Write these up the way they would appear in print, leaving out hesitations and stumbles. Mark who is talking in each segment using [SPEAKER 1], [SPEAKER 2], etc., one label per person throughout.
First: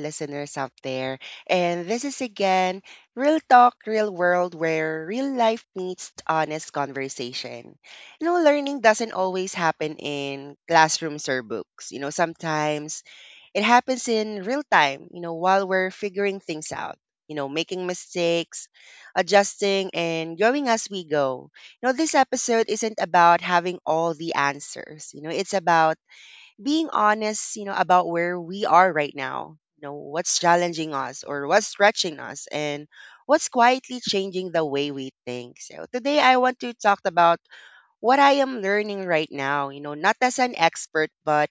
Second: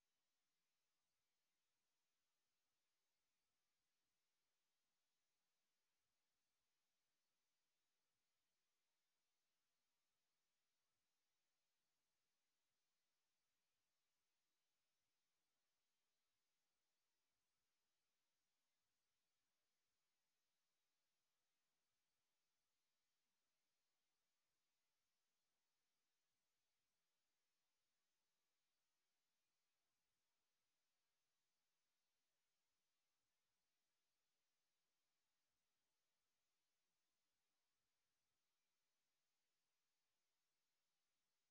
[SPEAKER 1] listeners out there. And this is again Real Talk, Real World, where real life meets honest conversation. Learning doesn't always happen in classrooms or books. Sometimes it happens in real time, while we're figuring things out, making mistakes, adjusting, and growing as we go. This episode isn't about having all the answers. It's about being honest, about where we are right now, what's challenging us or what's stretching us, and what's quietly changing the way we think. So today I want to talk about what I am learning right now, not as an expert, but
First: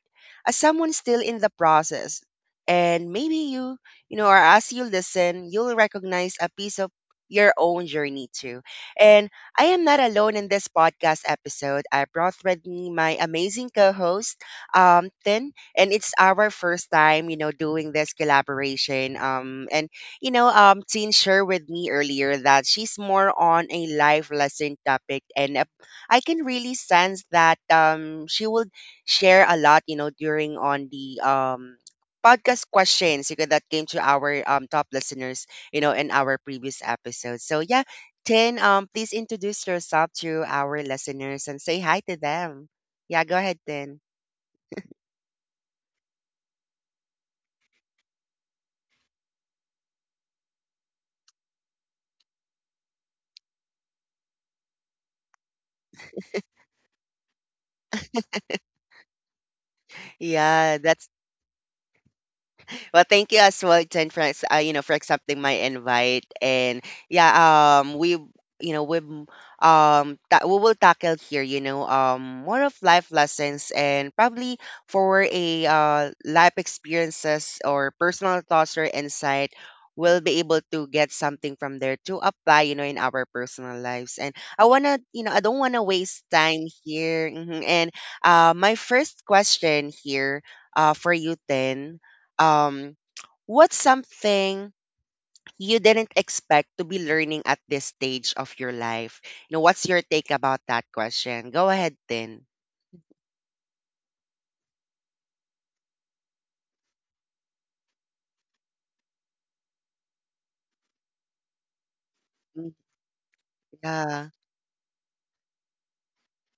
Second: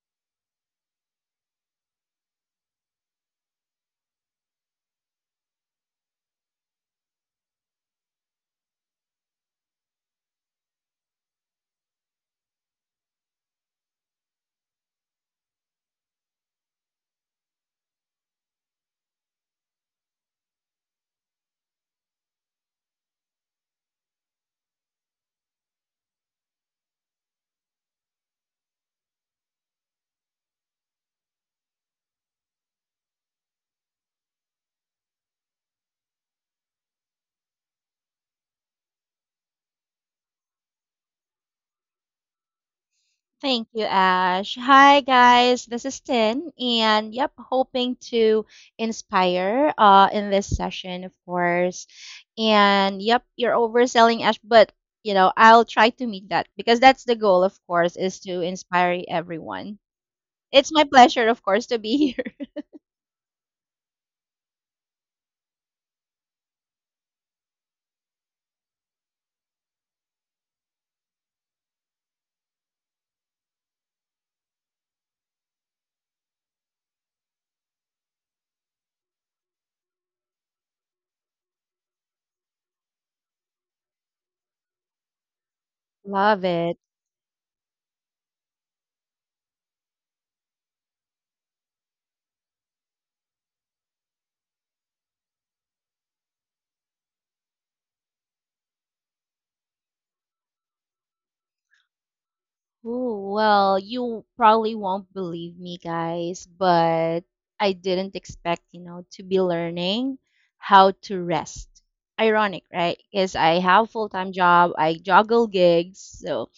[SPEAKER 1] as someone still in the process. And maybe you, or as you listen, you'll recognize a piece of your own journey too. And I am not alone in this podcast episode. I brought with me my amazing co-host, Tin, and it's our first time, doing this collaboration. And Tin shared with me earlier that she's more on a life lesson topic, and I can really sense that she would share a lot, during on the podcast questions, that came to our top listeners, in our previous episode. So yeah, Tin, please introduce yourself to our listeners and say hi to them. Yeah, go ahead,
[SPEAKER 2] Thank you,
[SPEAKER 1] Tin.
[SPEAKER 2] Ash. Hi, guys. This is Tin, and yep, hoping to inspire in this session, of course. And yep, you're overselling, Ash, but you know, I'll try to meet that because that's the goal, of course, is to inspire everyone. It's
[SPEAKER 1] Yeah,
[SPEAKER 2] my
[SPEAKER 1] that's
[SPEAKER 2] pleasure, of course, to be here.
[SPEAKER 1] well, thank you as well, Jen, for for accepting my invite. And yeah, you know we we will tackle here more of life lessons, and probably for a life experiences or personal thoughts or insight we'll be able to get something from there to apply in our personal lives. And I don't want to waste
[SPEAKER 2] Love
[SPEAKER 1] time
[SPEAKER 2] it.
[SPEAKER 1] here, and my first question here for you then, um, what's something you didn't expect to be learning at this stage of your life? What's your take about that question? Go ahead, then.
[SPEAKER 2] Oh well, you probably won't believe me, guys, but I didn't expect, you know, to be learning how to rest. Ironic,
[SPEAKER 1] Mm,
[SPEAKER 2] right? Because I have
[SPEAKER 1] yeah.
[SPEAKER 2] full-time job, I juggle gigs, so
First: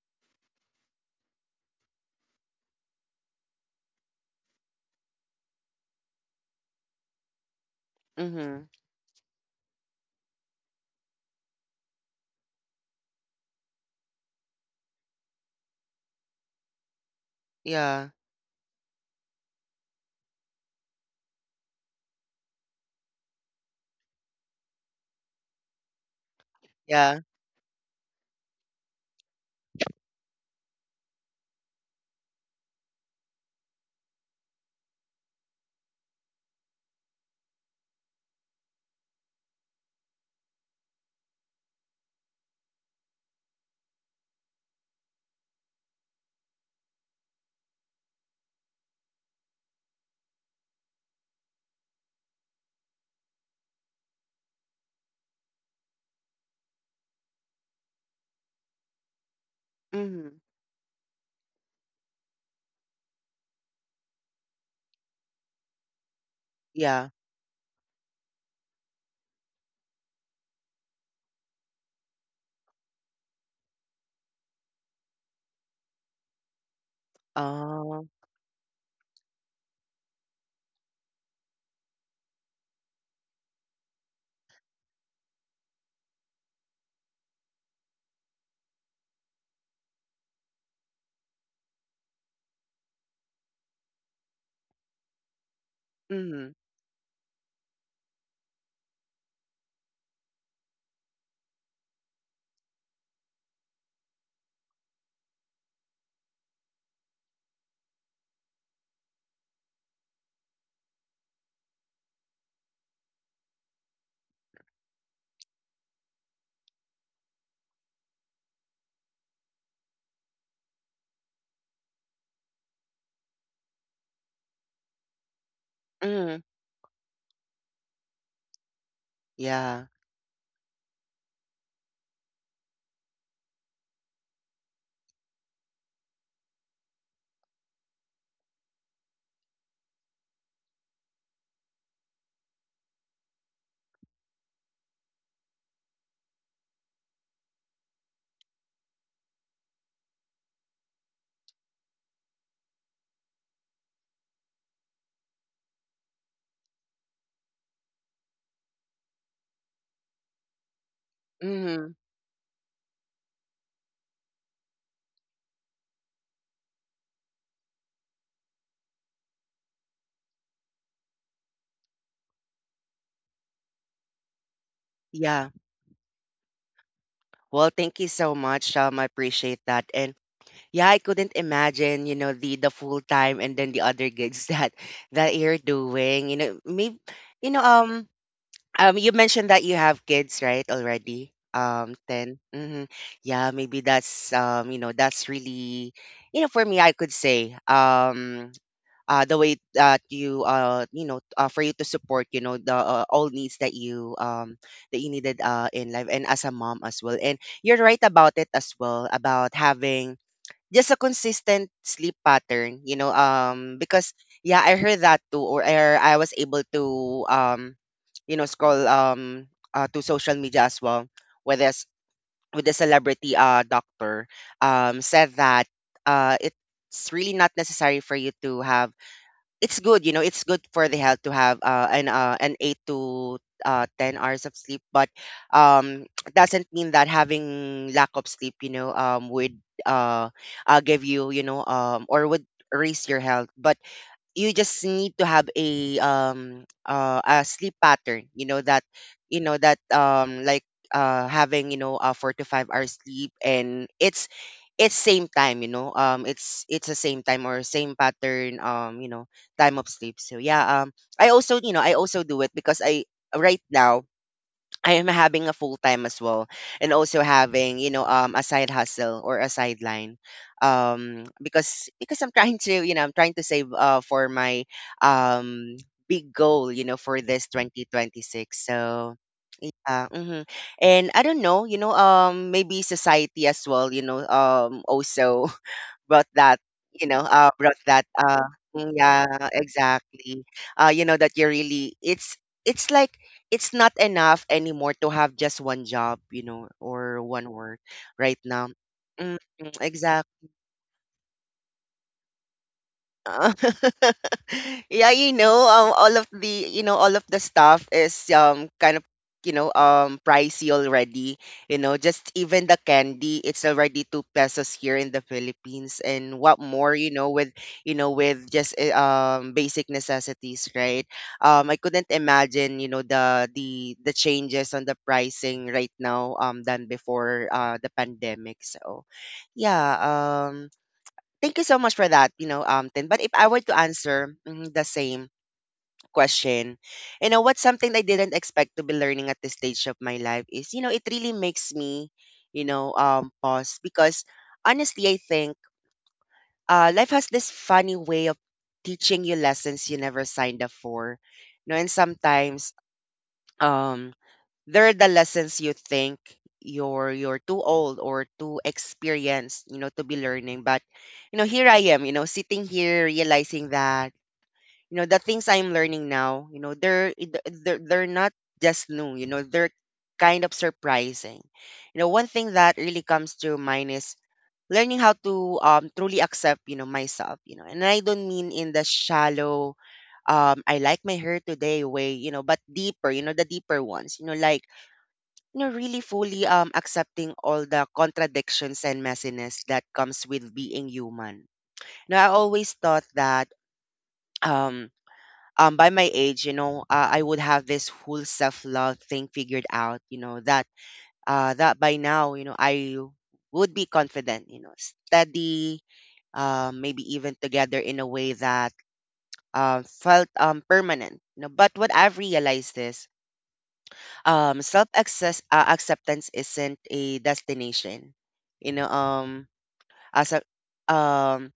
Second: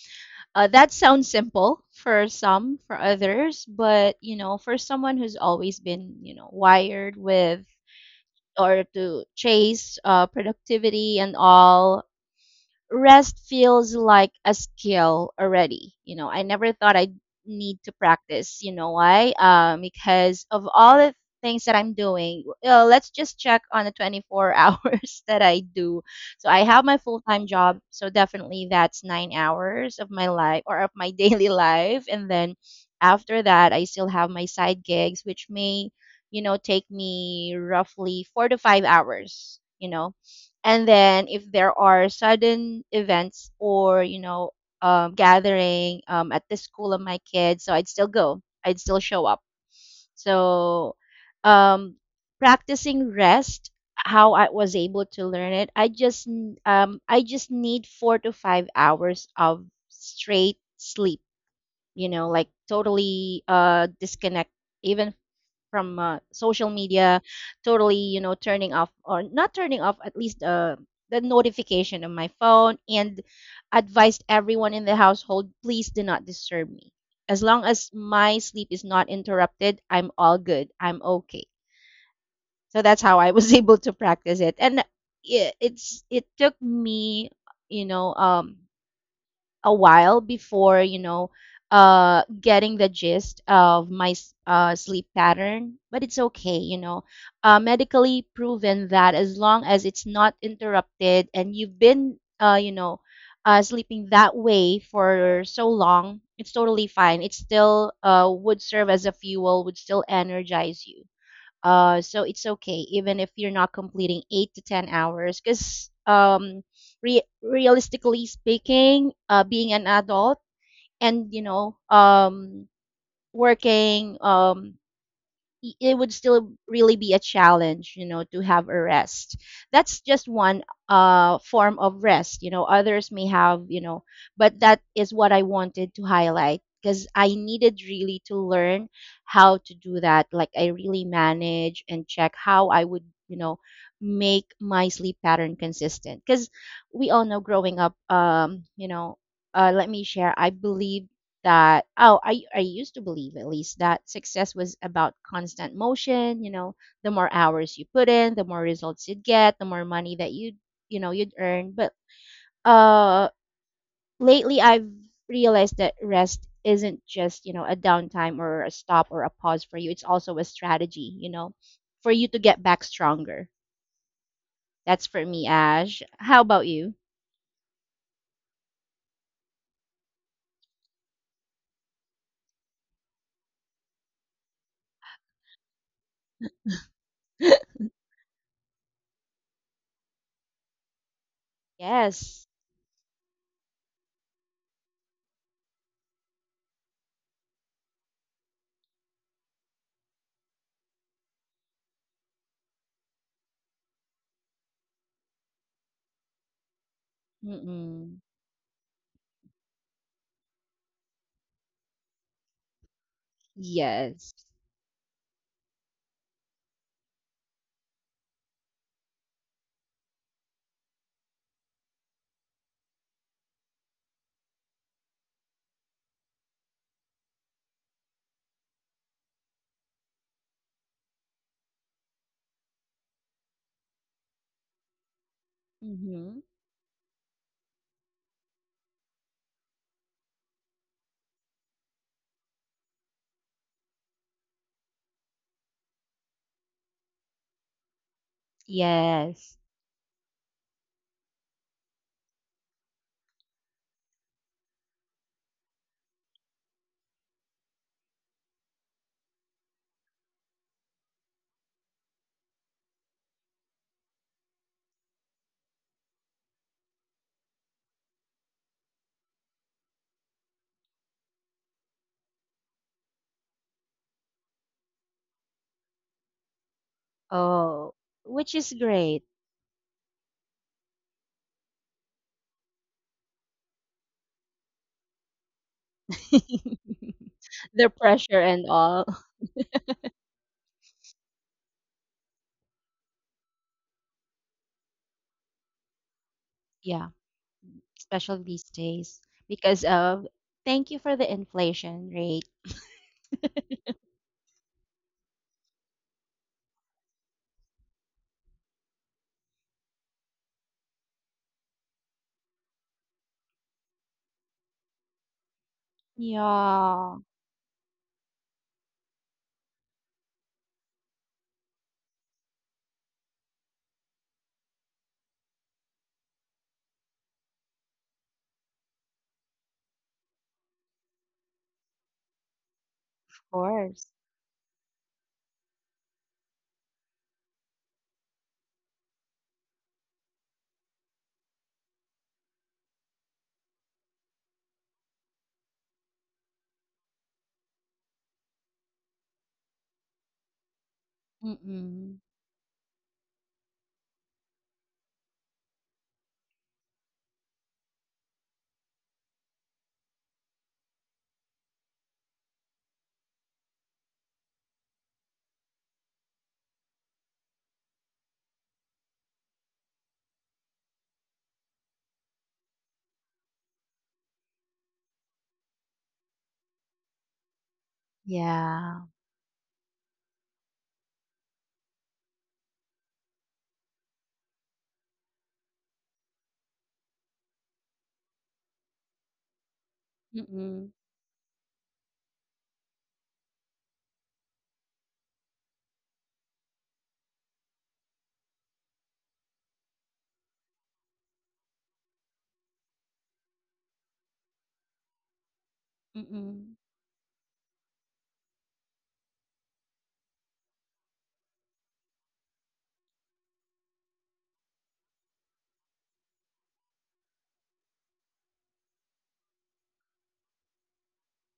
[SPEAKER 2] that sounds simple for some, for others, but you know, for someone who's always been, you know, wired with
[SPEAKER 1] Mm-hmm.
[SPEAKER 2] or to chase productivity and all, rest feels like a skill already. You know, I never thought I'd need to
[SPEAKER 1] Yeah.
[SPEAKER 2] practice. You know why? Because of all the things that I'm doing, let's just check on the 24 hours that I do. So I have my
[SPEAKER 1] Yeah.
[SPEAKER 2] full time job. So definitely that's 9 hours of my life or of my daily life. And then after that, I still have my side gigs, which may, you know, take me roughly 4 to 5 hours. You know, and then if there are sudden events or you know gathering at the school of my kids, so I'd still go, I'd still show up. So um, practicing rest, how I was able to learn it, I just need 4 to 5 hours of
[SPEAKER 1] Mm-hmm.
[SPEAKER 2] straight sleep, you know, like totally disconnect even from social
[SPEAKER 1] Yeah.
[SPEAKER 2] media, totally, you know, turning off or not turning off at least the notification on my phone, and advised everyone in the household, please do not disturb me. As long as
[SPEAKER 1] Oh.
[SPEAKER 2] my sleep is not interrupted, I'm all good. I'm okay. So that's how I was able to practice it. And it took me, you know, a while before you know getting the gist of sleep pattern, but it's
[SPEAKER 1] Mm-hmm.
[SPEAKER 2] okay, you know, medically proven that as long as it's not interrupted and you've been you know sleeping that way for so long, it's totally fine. It still would serve as a fuel, would still energize you. So it's okay even if you're not completing 8 to 10 hours, because realistically speaking, being an adult and you know working, it would
[SPEAKER 1] Mm-hmm.
[SPEAKER 2] still really be a challenge, you know, to have a rest.
[SPEAKER 1] Yeah.
[SPEAKER 2] That's just one form of rest, you know. Others may have, you know, but that is what I wanted to highlight because I needed really to learn how to do that. Like I really manage and check how I would, you know, make my sleep pattern consistent. Because we all know growing up, you know, let me share. I believe that I used to believe, at least, that success was about constant motion, you know, the more hours you put in, the more results you'd get, the more money that you'd earn. But
[SPEAKER 1] Mm-hmm.
[SPEAKER 2] uh lately I've realized that rest isn't just, you know, a downtime or a stop or a pause for you. It's also a strategy, you know, for you to get back stronger. That's for me,
[SPEAKER 1] Yeah.
[SPEAKER 2] Ash. How about you?
[SPEAKER 1] Well, thank you so much, I appreciate that. And yeah, I couldn't imagine, the full time and then the other gigs that you're doing. Maybe you know, um, you mentioned that you have kids, right, already? 10.
[SPEAKER 2] Yes.
[SPEAKER 1] Mm-hmm. Yeah, maybe that's really, for me, I could say, the way that you for you to support, the all needs that you needed in life, and as a mom as well. And you're right
[SPEAKER 2] Mm-mm.
[SPEAKER 1] about it as well about having just a consistent sleep pattern, because
[SPEAKER 2] Yes.
[SPEAKER 1] yeah, I heard that too. Or I was able to um scroll to social media as well, where there's with the celebrity doctor said that it's really not necessary for you to have it's good, it's good for the health to have an eight to 10 hours of sleep, but um,
[SPEAKER 2] Mm-hmm.
[SPEAKER 1] doesn't mean that having lack of sleep, would uh, give you, or would raise your health. But you just need to have a sleep pattern, you
[SPEAKER 2] Yes.
[SPEAKER 1] know that like having a 4 to 5 hour sleep, and it's same time, it's the same time or same pattern, time of sleep. So yeah, I also do it because I right now I am having a full time as well, and also having a side hustle or a sideline, because I'm trying to save for my um big goal for this
[SPEAKER 2] Oh, which
[SPEAKER 1] 2026.
[SPEAKER 2] is
[SPEAKER 1] So
[SPEAKER 2] great.
[SPEAKER 1] mhm. And I don't know, maybe society as well, also brought that, brought
[SPEAKER 2] The
[SPEAKER 1] that.
[SPEAKER 2] pressure and all.
[SPEAKER 1] Yeah, exactly. You know that you really It's like it's not enough anymore to have just one job,
[SPEAKER 2] Yeah,
[SPEAKER 1] or one work right
[SPEAKER 2] especially these
[SPEAKER 1] now.
[SPEAKER 2] days
[SPEAKER 1] Mm, mm,
[SPEAKER 2] because of,
[SPEAKER 1] exactly.
[SPEAKER 2] thank you, for the inflation rate.
[SPEAKER 1] Uh, yeah, all of the, all of the stuff is kind of, pricey already. Just even the candy, it's already 2 pesos here in the Philippines. And
[SPEAKER 2] Yeah,
[SPEAKER 1] what more,
[SPEAKER 2] of
[SPEAKER 1] with just basic necessities, right? I couldn't imagine, the changes on the pricing right now, than before the pandemic. So, yeah, thank you so much for that, Tin. But if I were to
[SPEAKER 2] course.
[SPEAKER 1] answer the same question, what's something I didn't expect to be learning at this stage of my life is, it really makes me, pause, because honestly, I think life has this funny way of teaching you lessons you never signed up for, and
[SPEAKER 2] Mm-mm.
[SPEAKER 1] sometimes, um they're the lessons you think you're too old or too experienced to be learning. But here I am, sitting here realizing that the things I'm learning now, they're not just new. They're kind of surprising. One thing that really comes to mind is learning how to truly accept myself, and I don't mean in the
[SPEAKER 2] Yeah.
[SPEAKER 1] shallow "I like my hair today" way, but deeper, the deeper ones. Like, really fully accepting all the contradictions and messiness that comes with being
[SPEAKER 2] Mm-mm.
[SPEAKER 1] human. Now, I always thought that um by my age, I would have this whole self-love thing figured out, that by now, I would be confident, steady,
[SPEAKER 2] Mm-mm.
[SPEAKER 1] maybe even together in a way that felt permanent. But what I've realized is self access acceptance isn't a destination. you know um as a um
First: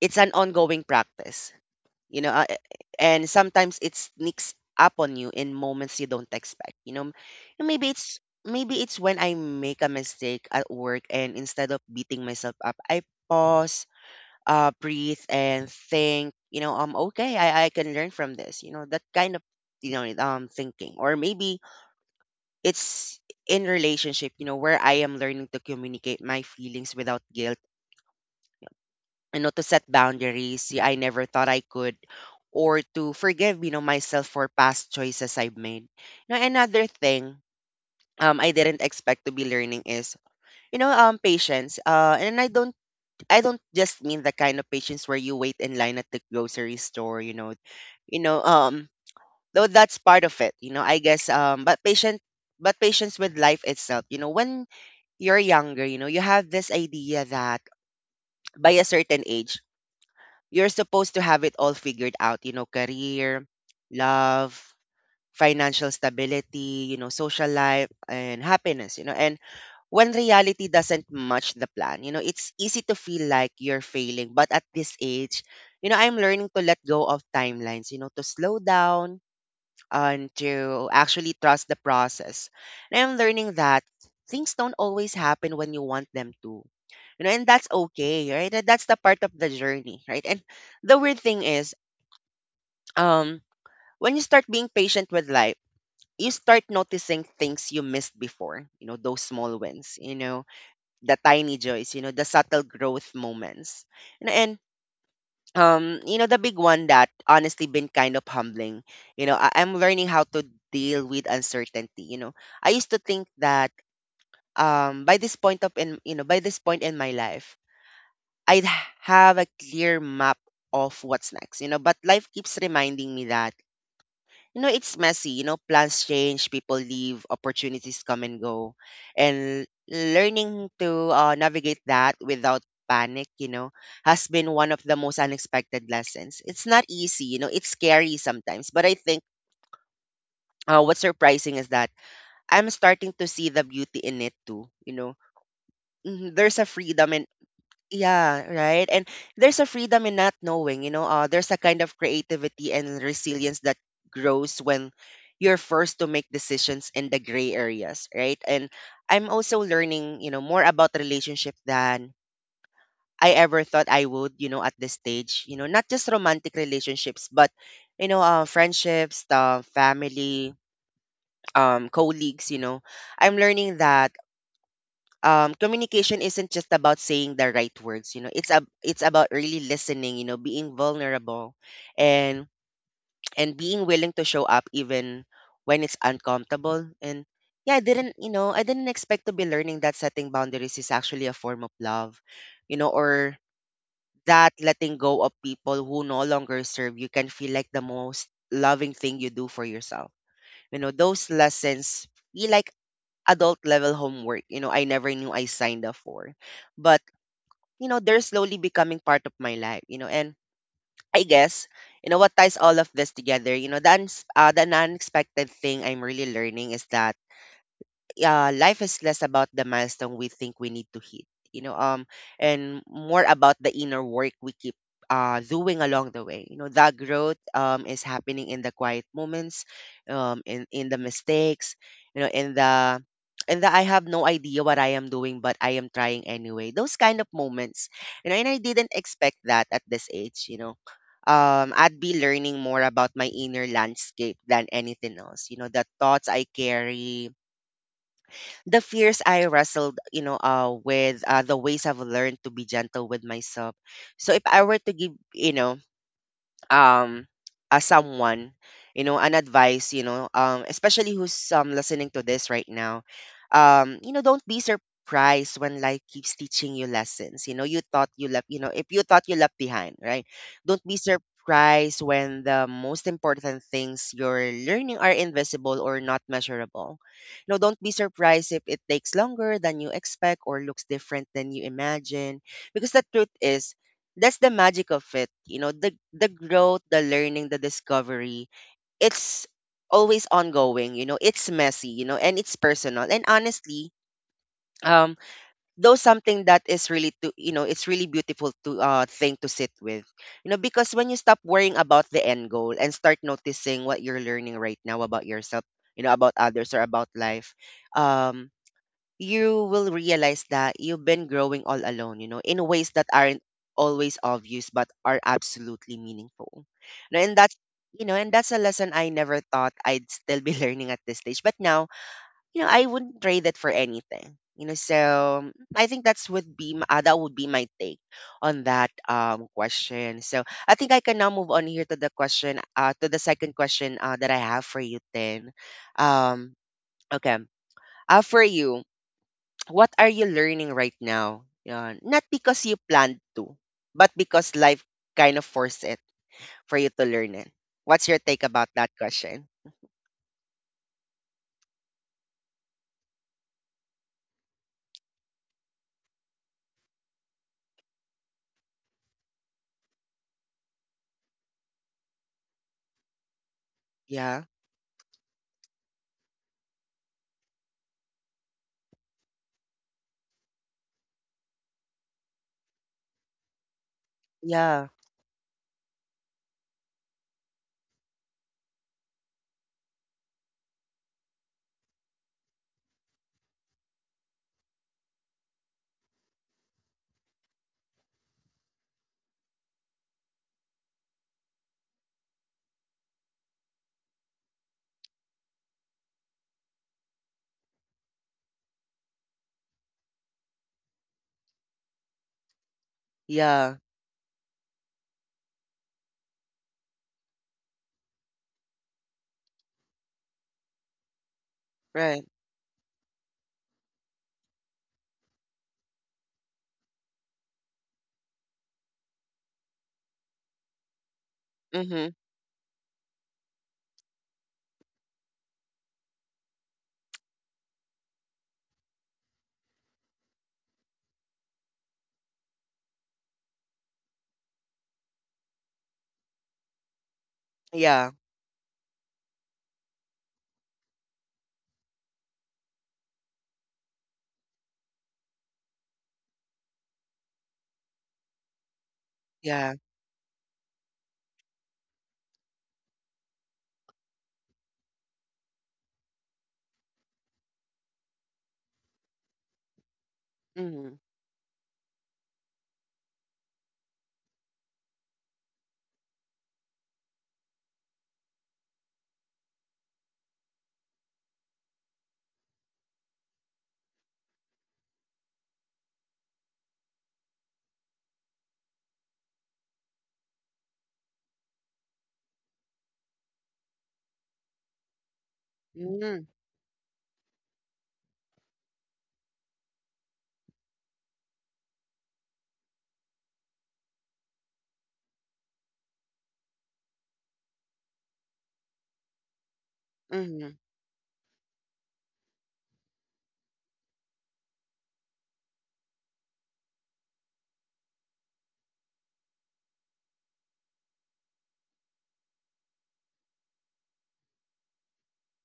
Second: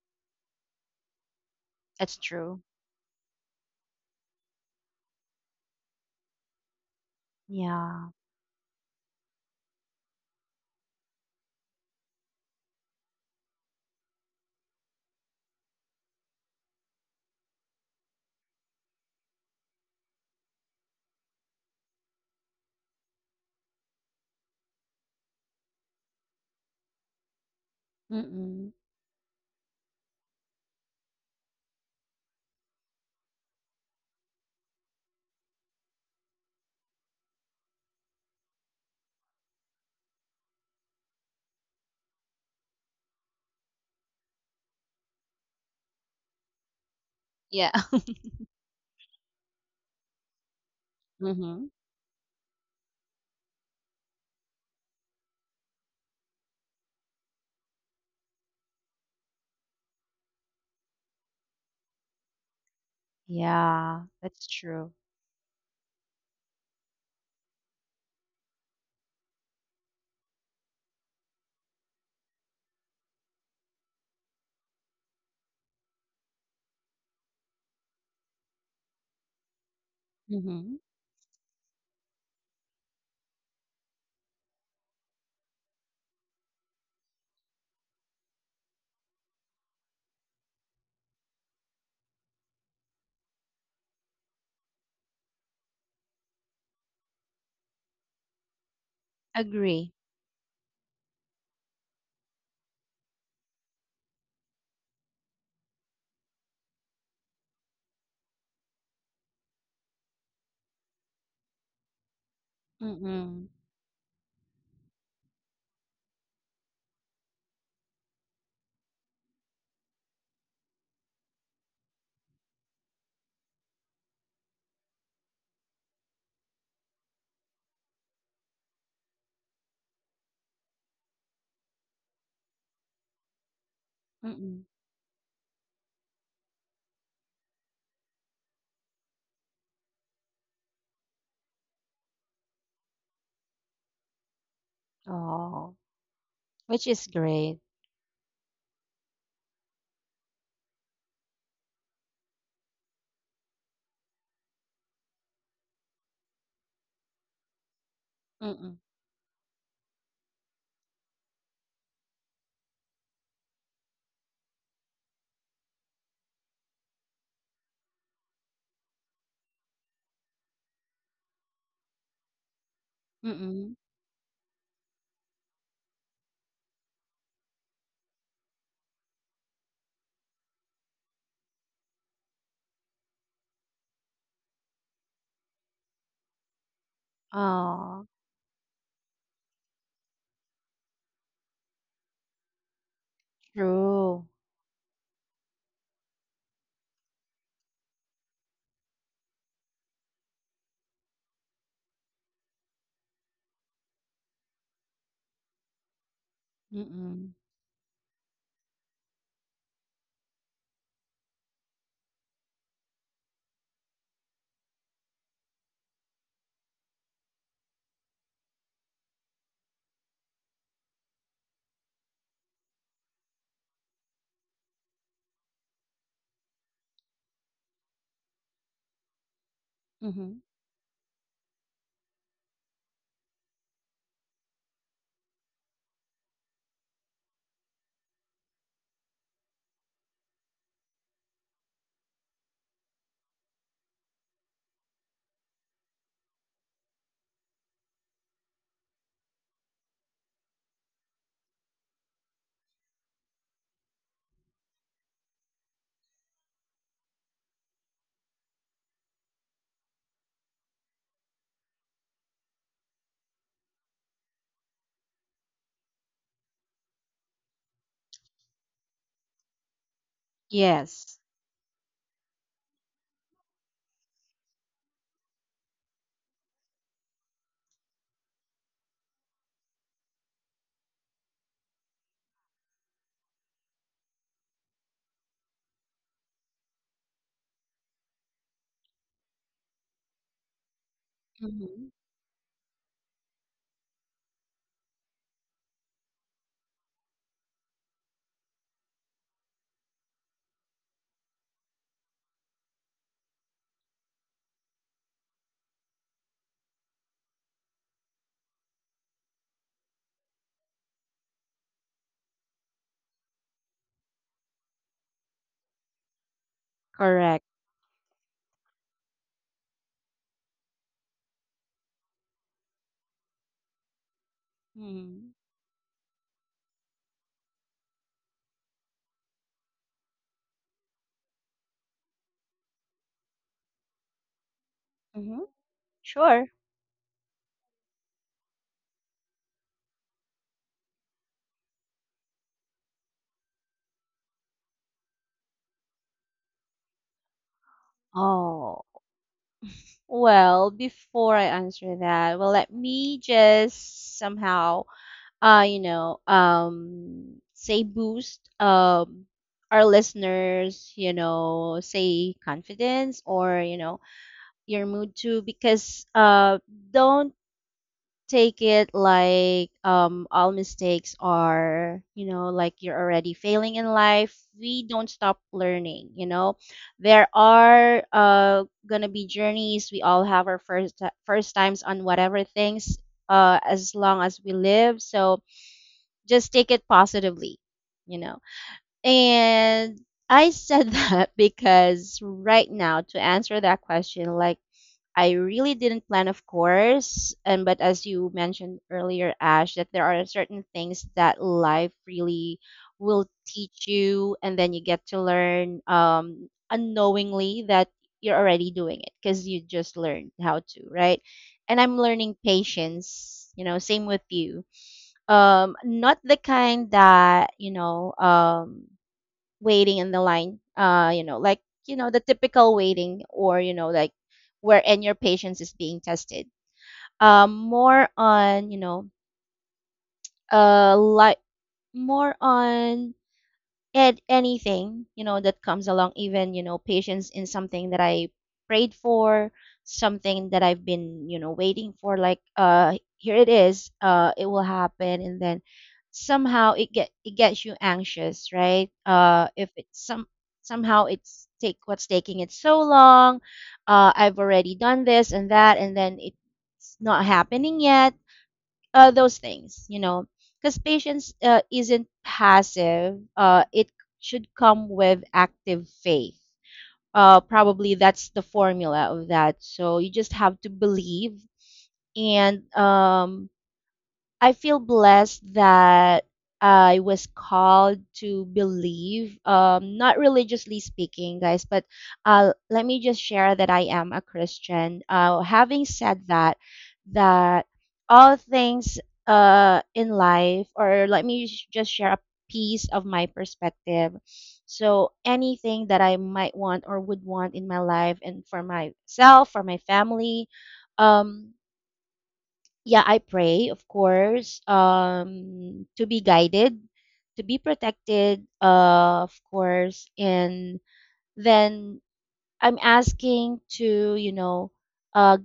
[SPEAKER 1] it's an ongoing practice,
[SPEAKER 2] That's
[SPEAKER 1] you know uh,
[SPEAKER 2] true.
[SPEAKER 1] and sometimes it sneaks up on you in moments you don't expect. And maybe
[SPEAKER 2] Yeah.
[SPEAKER 1] it's — when I make a mistake at work, and instead of beating myself up I pause, breathe, and think, okay, I can learn from this, that kind of thinking. Or maybe it's in relationship, where I am learning to communicate my feelings without guilt,
[SPEAKER 2] Mm-mm.
[SPEAKER 1] to set boundaries, yeah, I never thought I could, or to forgive, myself for past choices I've made. Now, another thing I didn't expect to be learning is, patience. And I don't just mean the kind of patience where you wait in line at the grocery store.
[SPEAKER 2] Yeah.
[SPEAKER 1] You know, um though that's part of it, I guess,
[SPEAKER 2] Mm-hmm.
[SPEAKER 1] but patient but patience with life itself. When you're younger, you have this idea that by a certain age, you're supposed to have it all figured out, career,
[SPEAKER 2] Yeah, that's
[SPEAKER 1] love,
[SPEAKER 2] true.
[SPEAKER 1] financial stability, social life and happiness. And when reality doesn't match the plan, it's easy to feel like you're failing, but at this age, I'm learning to let go of timelines, to slow down and
[SPEAKER 2] Mm-hmm.
[SPEAKER 1] to actually trust the process. And I'm learning that things don't always happen when you want them to. And that's okay, right? And That's the part of the journey, right? And the weird thing is, um, when you start being patient with life, you start noticing things you missed before, those small
[SPEAKER 2] Agree.
[SPEAKER 1] wins, the tiny joys, the subtle growth moments. The big one that honestly been kind of humbling, I'm learning how to deal with uncertainty. I used to think
[SPEAKER 2] Mm-mm.
[SPEAKER 1] that by this point in my life I'd have a clear map of what's next. But life keeps reminding me that no, it's messy. Plans change, people leave, opportunities come and go. And learning to navigate that without panic, has been
[SPEAKER 2] Mm-mm.
[SPEAKER 1] one of the most unexpected lessons. It's not easy, it's scary sometimes. But I think what's surprising is that I'm starting to see the beauty in it too.
[SPEAKER 2] Oh,
[SPEAKER 1] Mhm. There's a
[SPEAKER 2] which is
[SPEAKER 1] freedom in
[SPEAKER 2] great.
[SPEAKER 1] Yeah, right. And there's a freedom in not knowing. There's a kind of creativity and resilience that grows when you're forced to make decisions in the gray areas, right? And
[SPEAKER 2] Mm-mm.
[SPEAKER 1] I'm also learning more about relationship than I ever thought I would, at this stage, not just romantic relationships, but friendships, family, colleagues. I'm learning
[SPEAKER 2] Mm-mm.
[SPEAKER 1] that communication isn't just about saying the right words. It's about really listening, being vulnerable and and being willing to show up even when it's uncomfortable. And yeah, I
[SPEAKER 2] Oh.
[SPEAKER 1] didn't you know I didn't expect to be learning that setting boundaries is actually a form of love, or
[SPEAKER 2] True.
[SPEAKER 1] that letting go of people who no longer serve you can feel like the most loving thing you do for yourself. Those lessons feel like adult level homework I never knew I signed up for. But,
[SPEAKER 2] Mm-mm.
[SPEAKER 1] you know, they're slowly becoming part of my life, and I guess what ties all of this together, the unexpected thing I'm really learning is that, yeah, life is less about the milestone we think we need to hit, and more about the inner work we keep doing along the way. That growth is happening in the quiet moments,
[SPEAKER 2] Mm-hmm.
[SPEAKER 1] in the mistakes, in the and that I have no idea what I am doing, but I am trying anyway. Those kind of moments. And I didn't expect that at this age. I'd be learning more about my inner landscape than anything else. You know, the thoughts I carry, the fears I wrestled with the ways I've learned to be gentle with myself. So if I were to give, um as someone an advice, especially who's listening to this right now. Don't be surprised when life keeps teaching you lessons you thought you left, if you thought you left behind, right? Don't be
[SPEAKER 2] Yes.
[SPEAKER 1] surprised when the most important things you're learning are invisible or not measurable. Don't be surprised if it takes longer than you expect or looks different than you imagine, because the truth is that's the magic of it. The growth, the learning, the discovery, it's always ongoing. It's
[SPEAKER 2] Mm-hmm.
[SPEAKER 1] messy, and it's personal. And honestly, um though something that is really to you know it's really beautiful to thing to sit with, because when you stop worrying about the end goal and start noticing what you're learning right now about yourself, about others or about life, um you will realize that you've been growing all alone, in ways that aren't always obvious but are absolutely meaningful. No, and
[SPEAKER 2] Correct.
[SPEAKER 1] that's a lesson I never thought I'd still be learning at this stage. But now, I wouldn't trade it for anything. You know,
[SPEAKER 2] Mm-hmm.
[SPEAKER 1] so I think that would be my take on that question. So I think I can now move on here to the question to the second question that I have for you
[SPEAKER 2] Mm-hmm.
[SPEAKER 1] then.
[SPEAKER 2] Sure.
[SPEAKER 1] Um okay. For you, what are you learning right now, Yan? Not because you planned to, but because life kind of forced it for you to learn it. What's your take about
[SPEAKER 2] Oh,
[SPEAKER 1] that question?
[SPEAKER 2] well, before I answer that, well, let me just somehow, you know, say boost, our listeners, you know, say confidence or, you know,
[SPEAKER 1] Yeah.
[SPEAKER 2] your mood too, because, don't take it like all mistakes are, you know, like you're already failing in life. We
[SPEAKER 1] Yeah.
[SPEAKER 2] don't stop learning, you know, there are gonna be journeys. We all have our first times on whatever things as long as we live. So just take it positively, you know. And I said that because right now, to answer that question, like I really didn't plan, of course. And but as you mentioned earlier, Ash, that there are certain things that life really will
[SPEAKER 1] Yeah.
[SPEAKER 2] teach you, and then you get to learn, unknowingly, that you're already doing it because you just learned how to, right? And I'm
[SPEAKER 1] Right.
[SPEAKER 2] learning patience. You know, same with you. Not the kind that you know. Waiting in the line, you know, like, you know,
[SPEAKER 1] Mhm.
[SPEAKER 2] the typical waiting, or you know, like where and your patience is being tested, um more on you know uh like more on, and anything, you know, that comes along, even you know, patience in something that
[SPEAKER 1] Yeah.
[SPEAKER 2] I prayed for, something that I've been, you know, waiting for, like, here it is, it will happen. And then somehow it gets you anxious, right? If
[SPEAKER 1] Yeah.
[SPEAKER 2] it's some, somehow it's take what's taking it so long, I've already done this and that, and then it's not happening yet. Those things, you know, because
[SPEAKER 1] Mhm.
[SPEAKER 2] patience isn't passive. It should come with active faith. Probably that's the formula of that. So you just have to believe. And I feel blessed that I was called to believe, not religiously speaking, guys, but let me just share that I am a Christian. Having
[SPEAKER 1] Mhm.
[SPEAKER 2] said that, that all things in life, or let me just share a piece of my perspective. So, anything that I might want or would want in my life and for myself, for my family,
[SPEAKER 1] Mhm.
[SPEAKER 2] um, yeah, I pray, of course, to be guided, to be protected, of course, and then I'm asking to, you know, uh,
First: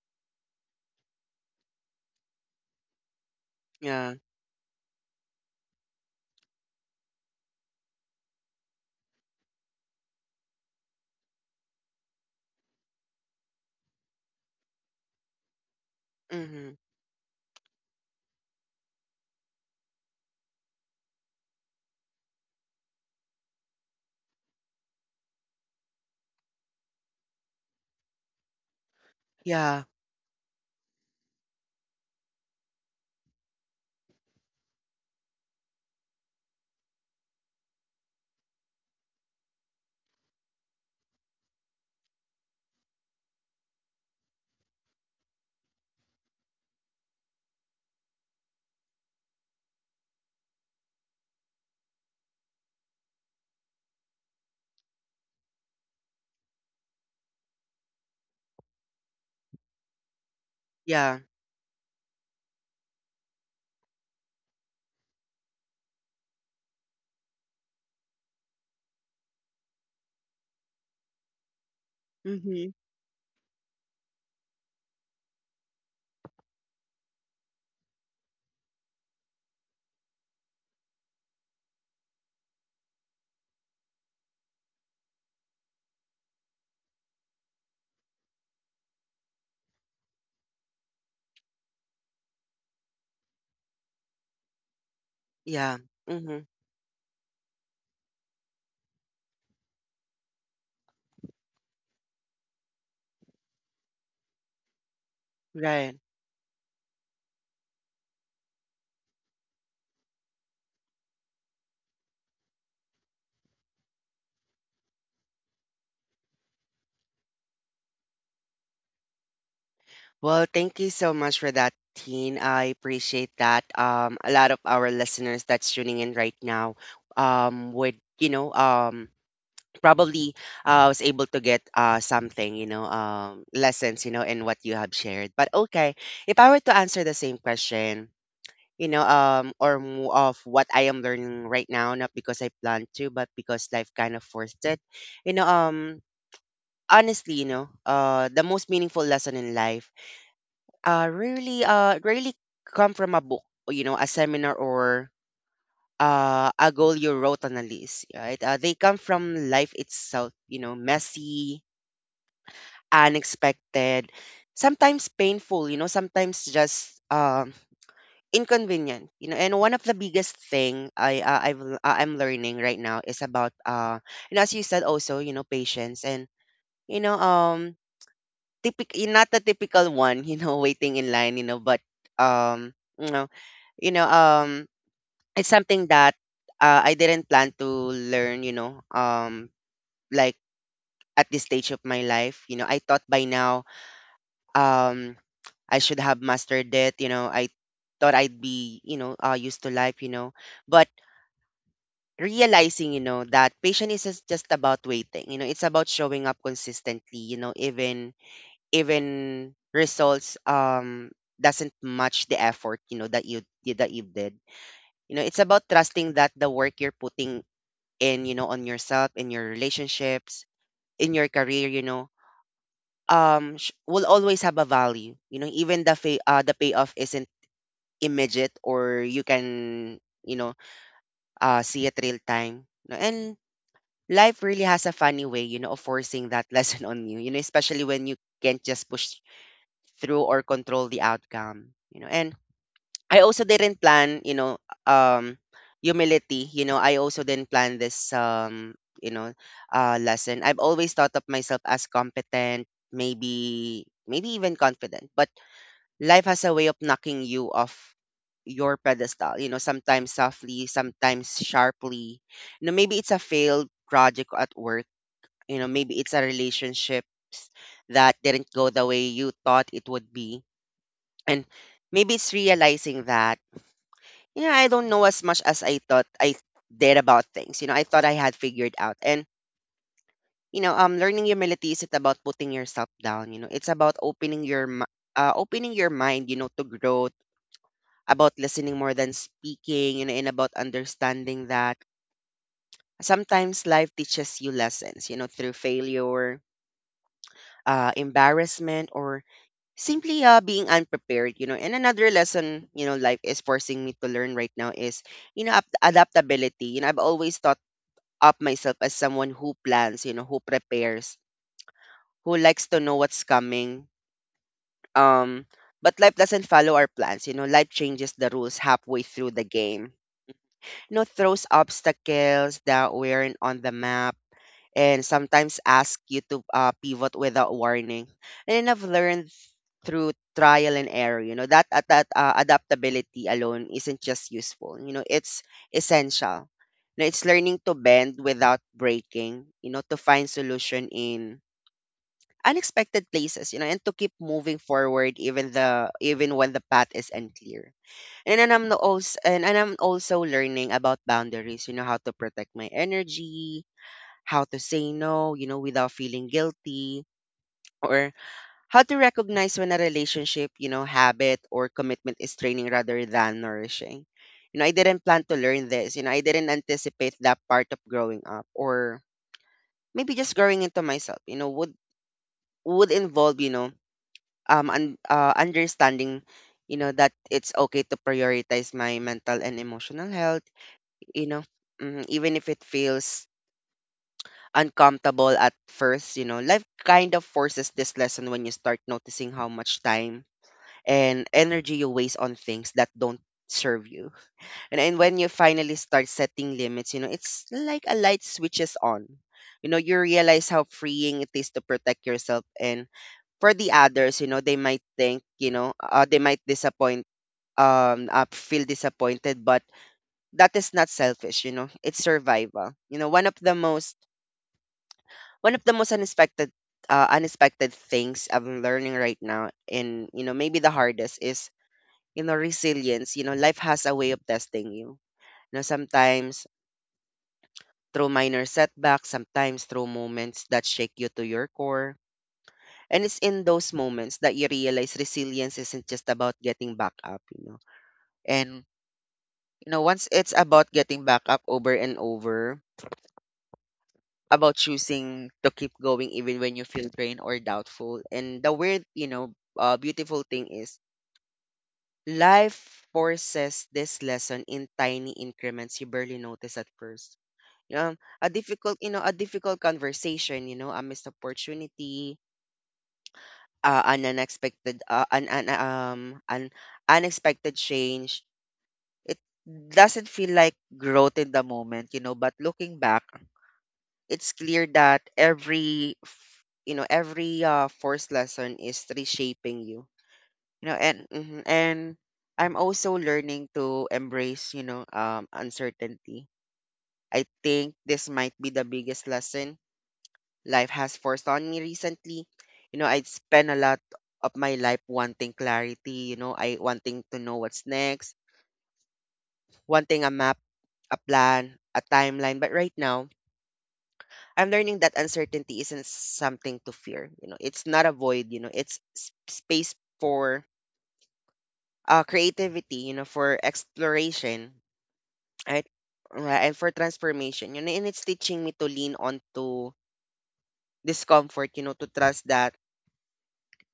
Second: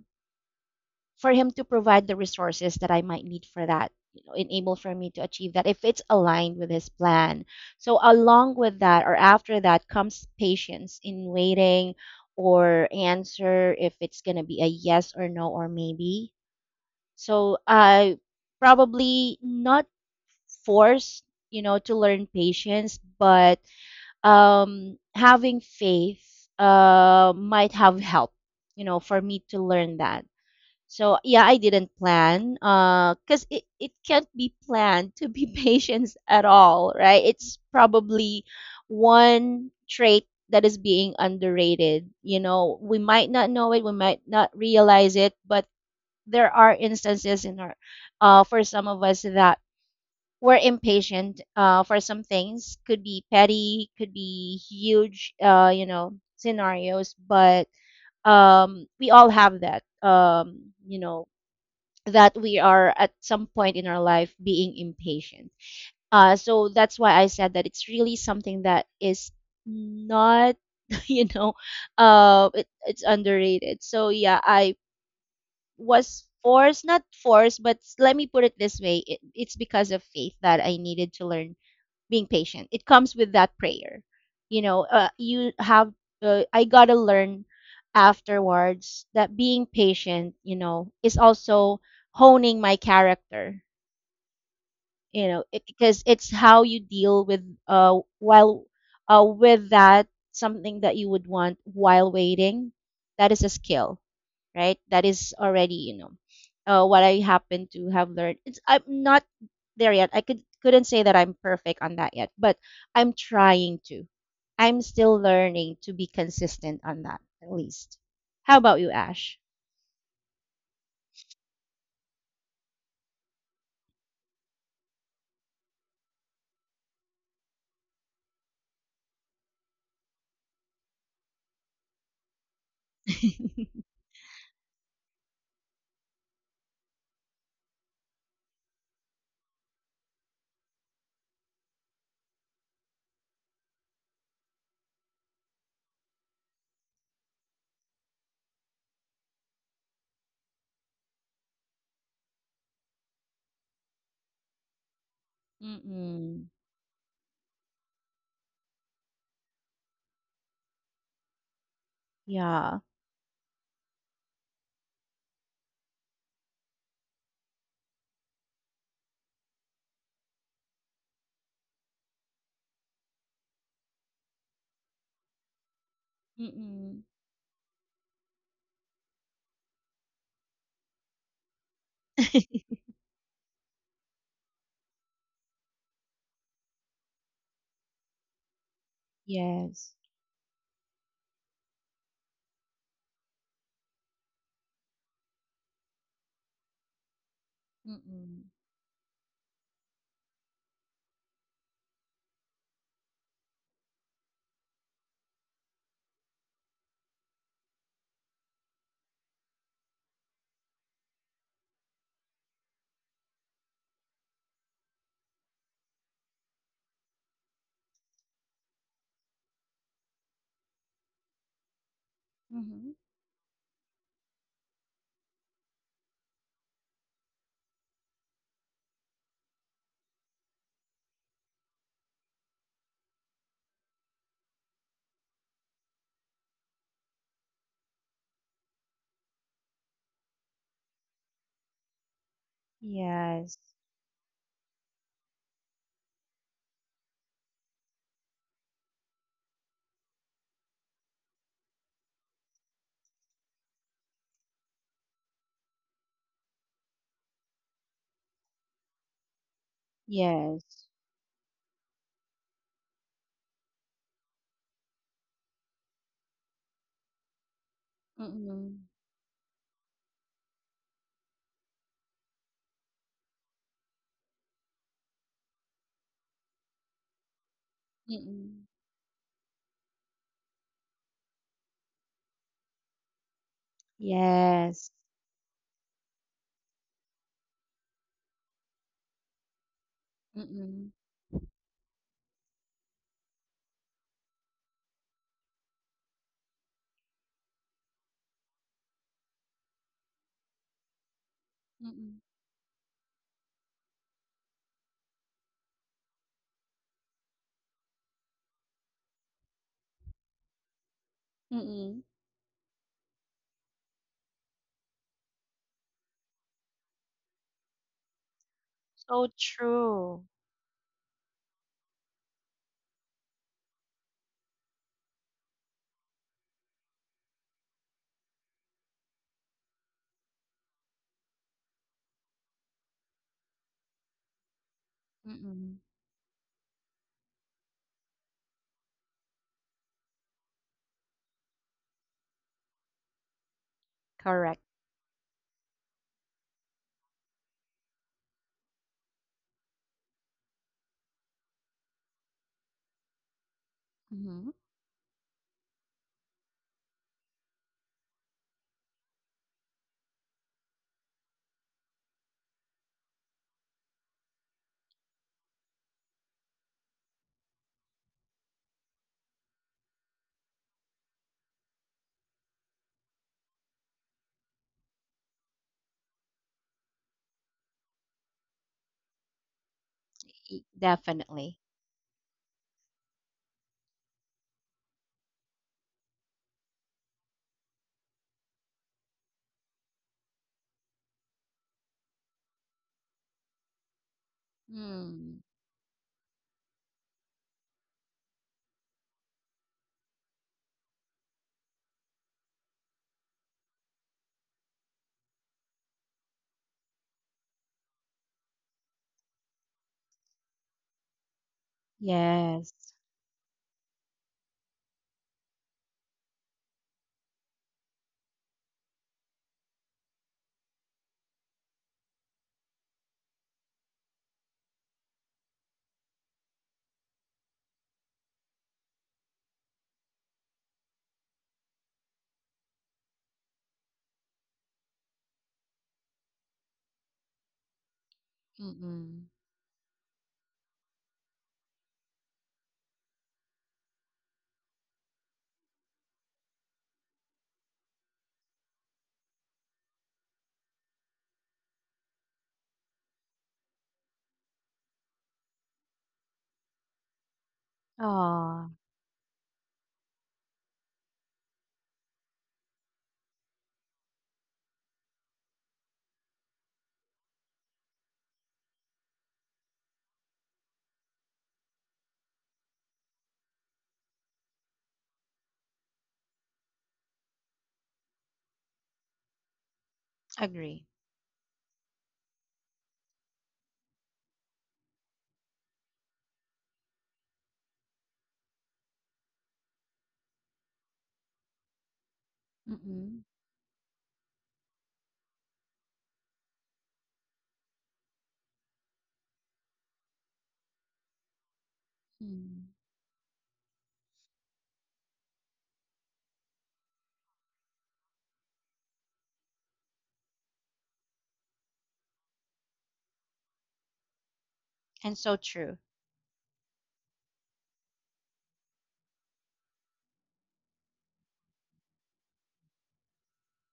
[SPEAKER 2] for him to provide the resources that I might need for that,
[SPEAKER 1] Yeah.
[SPEAKER 2] you know, enable for me to achieve that if it's aligned with his plan. So along with that, or after that, comes patience in waiting or answer if it's gonna be a yes or no or maybe.
[SPEAKER 1] Mhm.
[SPEAKER 2] So I probably, not forced, you know, to learn patience, but having faith might have helped, you know, for me to
[SPEAKER 1] Yeah.
[SPEAKER 2] learn that. So yeah, I didn't plan, because it can't be planned to be patient at all, right? It's probably one trait that is being underrated. You know, we might not know it, we might not realize it, but there are instances in our, for some of us, that we're impatient, for some things. Could be petty, could be huge, you know, scenarios. But we all have that, you
[SPEAKER 1] Yeah.
[SPEAKER 2] know, that we are at some point in our life being impatient. So that's why I said that it's really something that is not you know,
[SPEAKER 1] Mhm.
[SPEAKER 2] it's underrated. So yeah, I was forced, not forced, but let me put it this way, it's because of faith that I needed to learn being patient. It comes with that prayer. You know, I got to learn afterwards that being patient, you know, is also honing my character, you know
[SPEAKER 1] Yeah.
[SPEAKER 2] because it's
[SPEAKER 1] Mhm.
[SPEAKER 2] how you deal with while with that something that you would want while waiting. That is a skill, right? That is already,
[SPEAKER 1] Right.
[SPEAKER 2] you know, what I happen to have learned. It's, I'm not there yet, I could, couldn't say that I'm perfect on that yet, but I'm trying to. I'm still learning to be consistent on that, at least. How about you, Ash?
[SPEAKER 1] Well, thank you so much for that, Teen. I appreciate that. A lot of our listeners that's tuning in right now would probably was able to get something, lessons, in what you have shared. But okay, if I were to answer the same question, or more of what I am learning right now, not because I planned to, but because life kind of forced it, you know, um, honestly, the most meaningful lesson in life really come from a book, or a seminar, or
[SPEAKER 2] Mm.
[SPEAKER 1] a goal you wrote on a list, right? They come from life itself. Messy,
[SPEAKER 2] Yeah.
[SPEAKER 1] unexpected, sometimes painful, sometimes just inconvenient. And one of the biggest thing I'm learning right now is about and as you said also, patience. And you
[SPEAKER 2] Mm.
[SPEAKER 1] know um typic not the typical one, you know, waiting in line, you know, but um, you know, you know, um, it's something that I didn't plan to learn,
[SPEAKER 2] Yes.
[SPEAKER 1] like at this stage of my life. I thought by now, um, I should have mastered it. I thought I'd
[SPEAKER 2] Mm.
[SPEAKER 1] be, you know, uh, used to life, but realizing, you know, that patience is just about waiting, you know, it's about showing up consistently, you know, even results doesn't match the effort, you know, that you did, you know, it's about trusting that the work you're putting in, you know, on yourself, in your relationships, in your career,
[SPEAKER 2] Mhm.
[SPEAKER 1] will always have a value, you know, even the payoff isn't immediate, or you can, you know, see it real time, you know? And life really has a funny way, you know, of forcing that lesson on you, you know, especially when you can't just push through or control the outcome, you know. And I also
[SPEAKER 2] Yes.
[SPEAKER 1] didn't plan, um humility, you know, I also didn't plan this, you know lesson. I've always thought of myself as competent, maybe even confident, but life has a way of knocking you off your pedestal, you know, sometimes softly,
[SPEAKER 2] Yes.
[SPEAKER 1] sometimes sharply, you know. Maybe it's a failed project at work, you know, maybe it's a relationships that didn't go
[SPEAKER 2] Mm.
[SPEAKER 1] the way you thought it would be. And maybe it's realizing that, yeah, I don't know as much as I thought I did about things. You know, I thought I had
[SPEAKER 2] Mm.
[SPEAKER 1] figured out. And, you know, learning humility isn't about putting yourself down. You know, it's about opening
[SPEAKER 2] Yes.
[SPEAKER 1] opening your mind, you know, to growth, about listening more than speaking, you know, and about
[SPEAKER 2] Mm.
[SPEAKER 1] understanding that sometimes life teaches you lessons, you know, through failure, embarrassment, or simply being unprepared, you know. And another
[SPEAKER 2] Mm.
[SPEAKER 1] lesson, you know, life is forcing me to learn right now is, you know, adaptability. You know, I've always thought of myself as someone who plans, you know, who prepares,
[SPEAKER 2] Mm.
[SPEAKER 1] who likes to know what's coming. Um, but life doesn't follow our plans, you know. Life changes the rules halfway
[SPEAKER 2] So
[SPEAKER 1] through the game.
[SPEAKER 2] true.
[SPEAKER 1] You know, throws obstacles that weren't on the map and sometimes ask you to pivot without warning. And I've learned through trial and error, you know, that adaptability alone isn't just useful, you know, it's
[SPEAKER 2] Mm.
[SPEAKER 1] essential. You know, it's learning to bend without breaking, you know, to find solution in unexpected places, you know, and to keep moving
[SPEAKER 2] Correct.
[SPEAKER 1] forward even when the path is unclear. And then I'm also and I'm also learning about boundaries, you know, how to protect my energy, how
[SPEAKER 2] Mhm.
[SPEAKER 1] to say no, you know, without feeling guilty, or how to recognize when a relationship, you know, habit or commitment is draining rather than nourishing. You know, I didn't plan to learn this. You know, I didn't anticipate that part of growing up, or maybe just growing into myself, you know, would involve, you know, understanding, you know, that it's okay to prioritize my mental and emotional health,
[SPEAKER 2] E-
[SPEAKER 1] you know,
[SPEAKER 2] Definitely.
[SPEAKER 1] mm, even if it feels uncomfortable at first, you know, life kind of forces this lesson when you start noticing how much time and energy you waste on things that don't serve you. And when you
[SPEAKER 2] Mm.
[SPEAKER 1] finally start setting limits, you know, it's like a light switches on. You know, you realize how freeing it is to protect yourself. And for the others, you know, they might think, you know, they might disappoint, feel disappointed, but that is not selfish, you know, it's survival.
[SPEAKER 2] Yes.
[SPEAKER 1] You know, one of the most one of the most unexpected unexpected things I'm learning right now, and you know maybe the hardest, is you know resilience. You know, life has a way of testing you, you know, sometimes through minor setbacks, sometimes through moments that shake you to your core. And it's in those moments that you realize resilience isn't just about getting back up, you know, and
[SPEAKER 2] Mm.
[SPEAKER 1] you know once it's about getting back up over and over, about choosing to keep going even when you feel drained or doubtful. And the weird, you know, beautiful thing is life forces this lesson in tiny increments you barely notice at first. Um, a
[SPEAKER 2] Oh,
[SPEAKER 1] difficult, you know, a difficult conversation, you know, a missed opportunity, an unexpected change. It doesn't feel like growth in the moment, you know, but looking back, it's clear that every force lesson is reshaping you. You know,
[SPEAKER 2] agree.
[SPEAKER 1] and I'm also learning to embrace, you know, uncertainty. I think this might be the biggest lesson life has forced on me recently. You know, I
[SPEAKER 2] Mm.
[SPEAKER 1] spent a lot of my life wanting clarity, you know, I wanting to know what's next, wanting a map, a plan, a timeline. But
[SPEAKER 2] Mm.
[SPEAKER 1] right now I'm learning that uncertainty isn't something to fear. You know, it's not a void. You know, it's space for creativity. You know, for exploration,
[SPEAKER 2] And so
[SPEAKER 1] right?
[SPEAKER 2] true.
[SPEAKER 1] Right, and for transformation. You know, and it's teaching me to lean on to discomfort. You know, to trust that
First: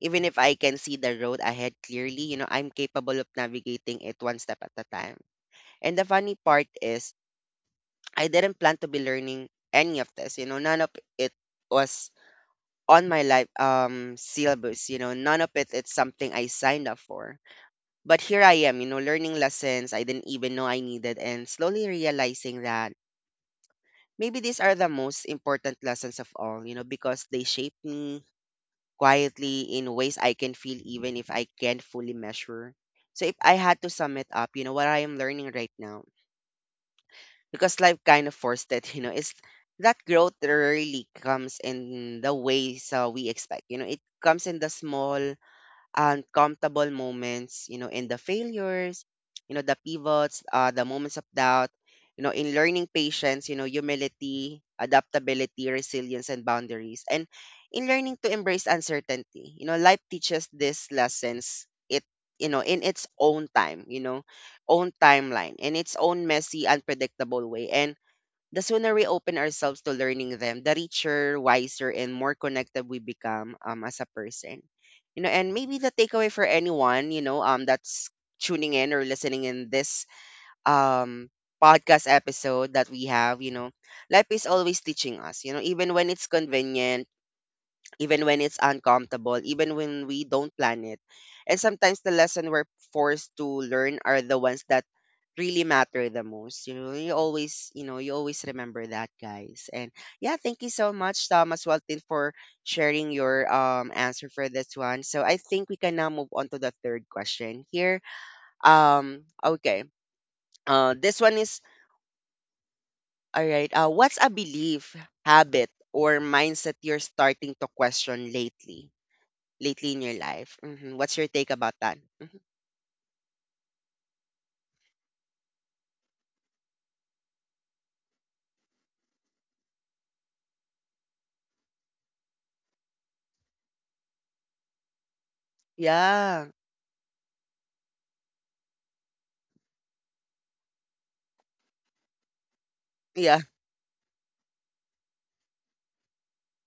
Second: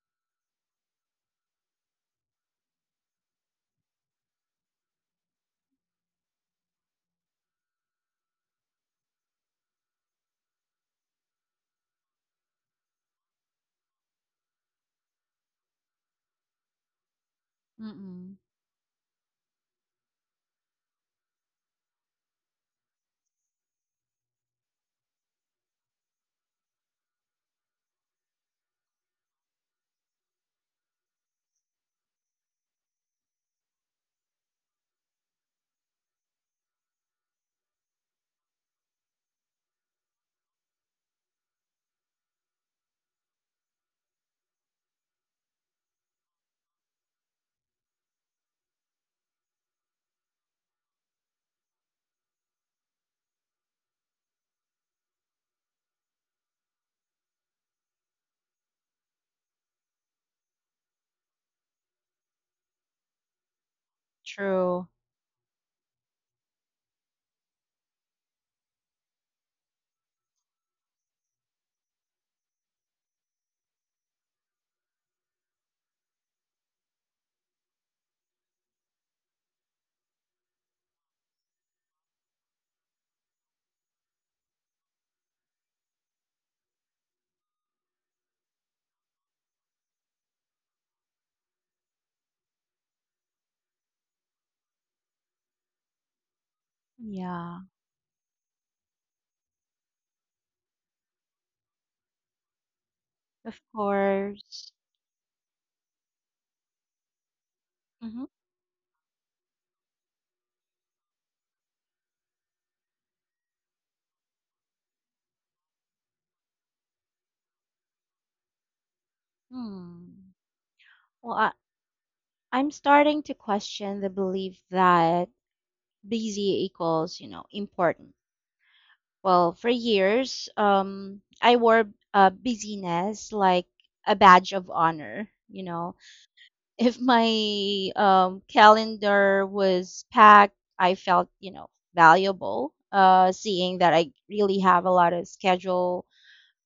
[SPEAKER 1] even if I can see the road ahead clearly, you know, I'm capable of navigating it one step at a time. And the funny part is, I didn't plan to be learning any of this. You know, none of it was on my life syllabus. You know, none of it it's something I signed up for. But
[SPEAKER 2] Mm.
[SPEAKER 1] here I am, you know, learning lessons I didn't even know I needed, and slowly realizing that maybe these are the most important lessons of all, you know, because they shape me quietly in ways I can feel even if I can't fully measure. So if I had to sum it up, you know, what I am learning right now, because life kind of forced it, you know, is that growth rarely comes in the ways we expect. You know, it comes in the small uncomfortable moments, you know, in the failures, you know, the pivots, the moments of doubt, you know, in learning patience, you know, humility, adaptability, resilience, and boundaries. And in learning to embrace uncertainty, you know, life teaches these lessons you know, in its own time, you know,
[SPEAKER 2] True.
[SPEAKER 1] own timeline, in its own messy, unpredictable way. And the sooner we open ourselves to learning them, the richer, wiser, and more connected we become, as a person. You know, and maybe the takeaway for anyone, you know, that's tuning in or listening in this um podcast episode that we have, you know, life is always teaching us, you know, even when it's convenient, even when it's uncomfortable, even when we don't plan it. And sometimes the lesson we're forced to learn are the ones that really matter the most. You know,
[SPEAKER 2] Yeah.
[SPEAKER 1] you always remember that, guys. And yeah, thank you so much, Tom, as well, Tin, for sharing your
[SPEAKER 2] Of
[SPEAKER 1] answer for
[SPEAKER 2] course.
[SPEAKER 1] this one. So I think we can now move on to the third question here.
[SPEAKER 2] Mhm.
[SPEAKER 1] Okay. This one is all right. What's a belief, habit, or mindset you're starting to question lately in your
[SPEAKER 2] Mm.
[SPEAKER 1] life? Mhm. What's your
[SPEAKER 2] Well,
[SPEAKER 1] take about that?
[SPEAKER 2] I'm starting to question the belief that busy equals, you know, important. Well, for years, I wore busyness like a badge of honor. You know,
[SPEAKER 1] Yeah.
[SPEAKER 2] if my calendar was packed, I felt, you know, valuable.
[SPEAKER 1] Yeah.
[SPEAKER 2] Seeing that I really have a lot of schedule.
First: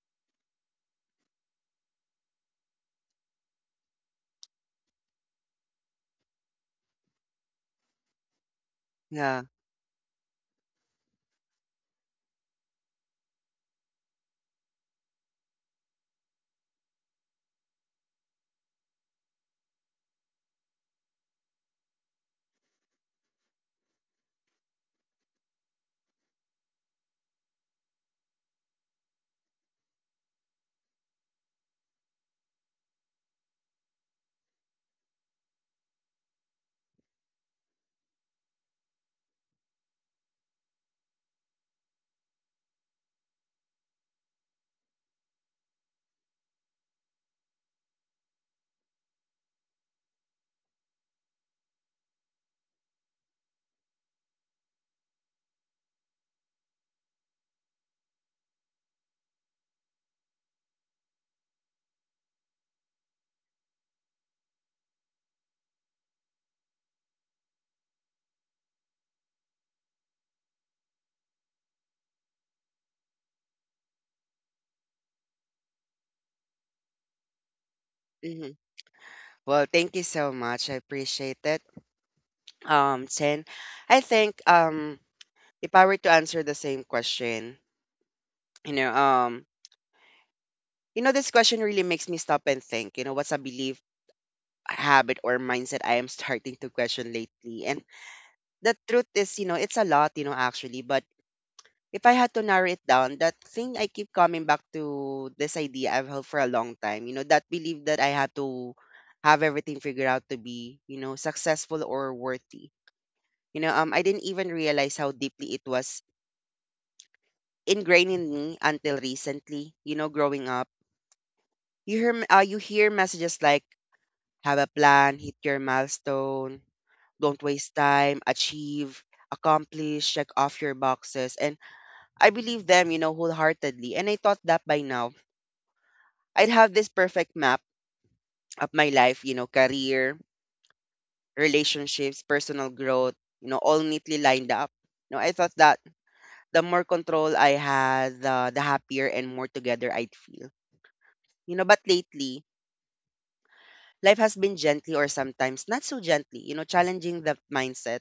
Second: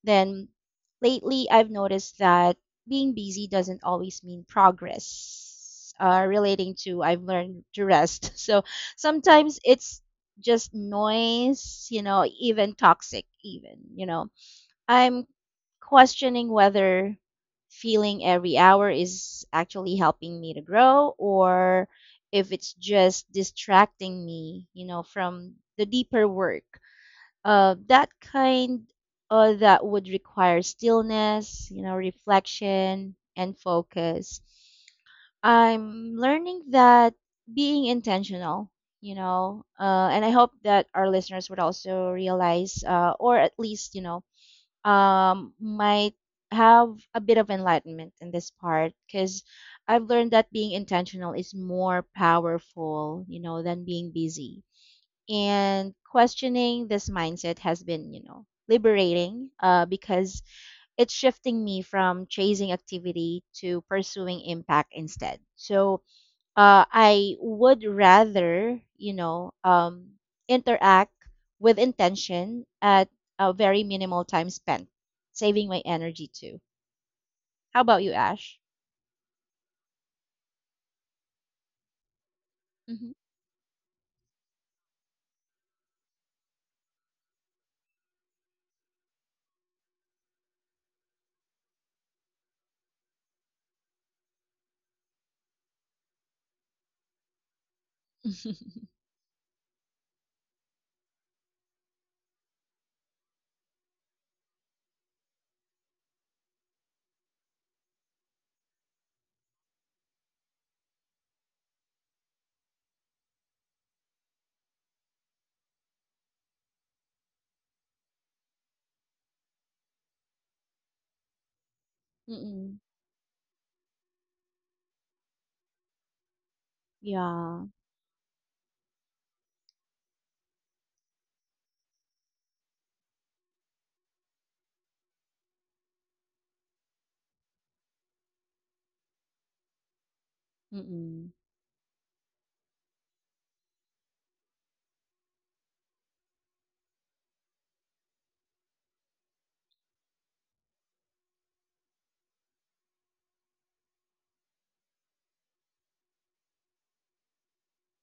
[SPEAKER 2] Then lately, I've noticed that being busy doesn't always mean progress. Relating to, I've learned to rest. So
[SPEAKER 1] Yeah.
[SPEAKER 2] sometimes it's just noise, you know, even toxic, even, you know. I'm questioning whether feeling every hour is actually helping me to grow, or if it's just distracting me, you know, from the deeper work, uh, that kind that would require stillness, you know, reflection and focus. I'm learning that being intentional, and I hope that our listeners would also realize, or at least, might have a bit of enlightenment in this part, because I've learned that being intentional is more powerful, you know, than being busy. And questioning this mindset has been, liberating, because it's shifting me from chasing activity to pursuing impact instead. So I would rather, interact with intention at a very minimal time spent, saving my energy too. How about you,
[SPEAKER 1] Hmm.
[SPEAKER 2] Ash?
[SPEAKER 1] Well, thank you so much. I appreciate it.
[SPEAKER 2] Mm-hmm.
[SPEAKER 1] Chen, I think, if I were to answer the same question, you know, um, you know, this question really makes me stop and think. You know, what's a belief, habit, or mindset I am starting to question lately? And the truth is, you know, it's a lot. You know, actually, but if I had to narrow it down, that thing I keep coming back to this idea I've held for a long time, you know, that belief that I had to have everything figured out to be, you know, successful or worthy. You know, I didn't even realize how deeply it was ingrained in me until recently, you know, growing up. You
[SPEAKER 2] Mm-mm.
[SPEAKER 1] hear messages like, have a plan, hit your milestone, don't
[SPEAKER 2] Yeah.
[SPEAKER 1] waste time, achieve, accomplish, check off your boxes. And I believe them, you know, wholeheartedly. And I thought that by now, I'd have this perfect map of my life, you know, career,
[SPEAKER 2] Mm-mm.
[SPEAKER 1] relationships, personal growth, you know, all neatly lined up. You know, I thought that the more control I had, the happier and more together I'd feel. You know, but lately, life has been gently, or sometimes not so gently, you know, challenging the mindset.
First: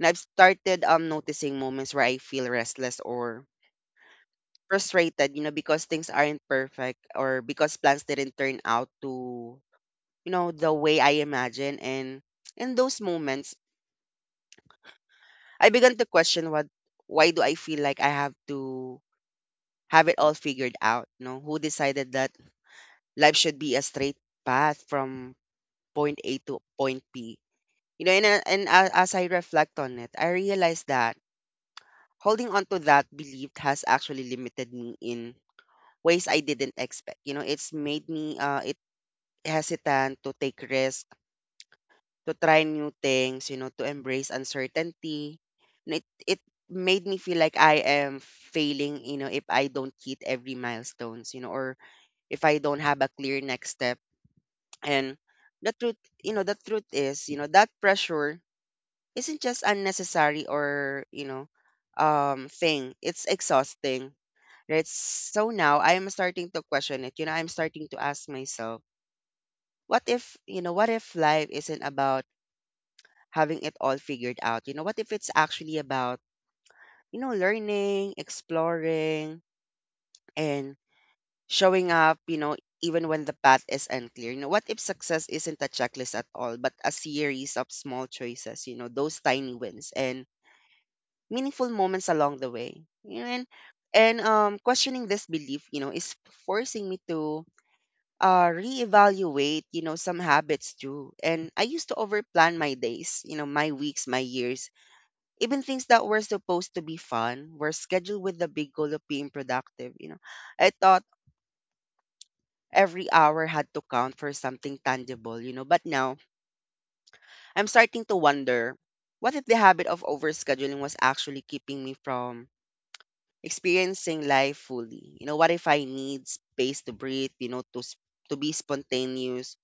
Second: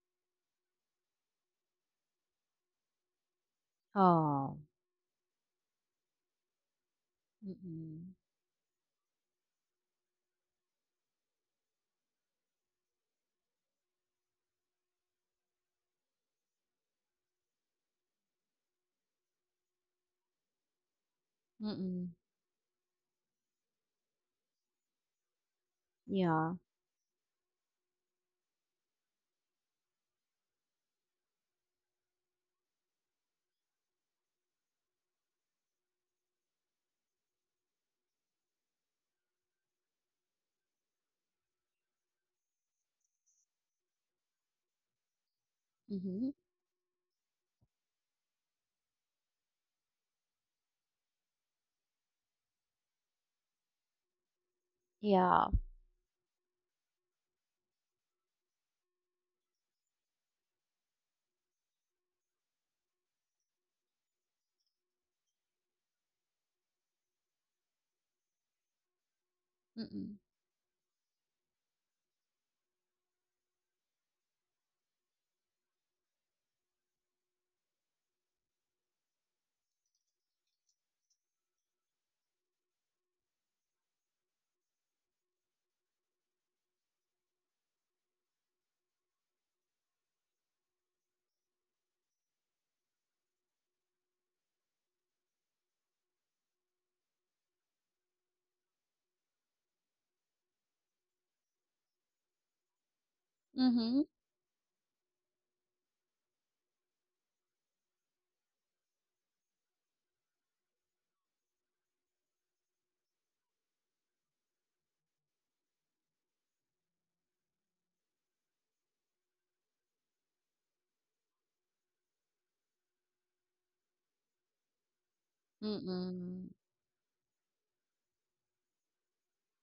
[SPEAKER 1] And I've started noticing moments where I feel restless or
[SPEAKER 2] Oh.
[SPEAKER 1] frustrated, you know, because things aren't perfect or because plans
[SPEAKER 2] Mm-mm.
[SPEAKER 1] didn't turn out to, you know, the way I imagine. And in those moments I began to question what, why do I feel like I have to have it all figured out? You know, who
[SPEAKER 2] Mm-mm.
[SPEAKER 1] decided that life should be a straight path from point A
[SPEAKER 2] Yeah.
[SPEAKER 1] to point B? You know, and as I reflect on it, I realized that holding on to that belief has actually limited me in ways I didn't expect. You know, it's made me it hesitant to take risks, to try new things, you know, to embrace uncertainty. And it
[SPEAKER 2] Mm-hmm.
[SPEAKER 1] it made me feel like I am failing, you know, if I don't hit every milestones, you know, or if I don't have a clear next step. And
[SPEAKER 2] Yeah.
[SPEAKER 1] the truth, you know, the truth is, you know, that pressure isn't just unnecessary or, you know, thing. It's exhausting. Right? So now I am starting to question it. You know, I'm starting to ask myself, what
[SPEAKER 2] Mm.
[SPEAKER 1] if, you know, what if life isn't about having it all figured out? You know, what if it's actually about, you know, learning, exploring, and showing up, you know, even when the path is unclear? You know, what if success isn't a checklist at all, but a series of small choices, you know, those tiny wins and meaningful moments along the way? You know, and questioning this belief, you know, is forcing me to reevaluate, you know, some habits too. And I used to overplan my days, you know, my
[SPEAKER 2] Mhm.
[SPEAKER 1] weeks, my years, even things that were supposed to be fun were scheduled with the big goal of being productive. You know, I thought every hour had to count for something tangible. You know, but now I'm starting to wonder, what if the habit of overscheduling was actually keeping me from experiencing life fully? You know, what if I need
[SPEAKER 2] Mm.
[SPEAKER 1] space to breathe, you know, to be spontaneous,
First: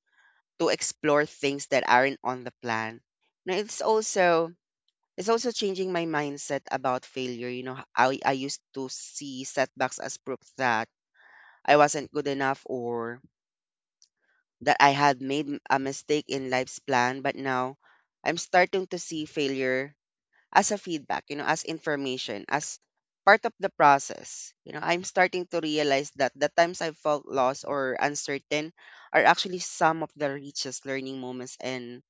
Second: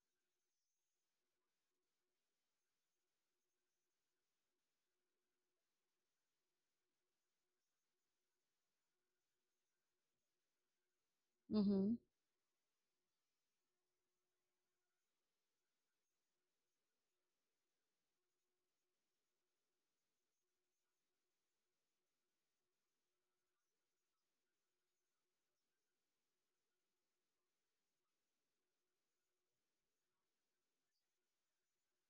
[SPEAKER 1] to explore things that aren't on the plan? you know, it's also It's also changing my mindset about failure. You know, I used to see setbacks as proof that I
[SPEAKER 2] Mhm.
[SPEAKER 1] wasn't good enough or that I had made a mistake in life's plan. But now I'm starting to see failure as a feedback, you know, as information, as part of the process. You know, I'm starting to realize that the times I felt lost or uncertain are actually some of the richest learning moments. And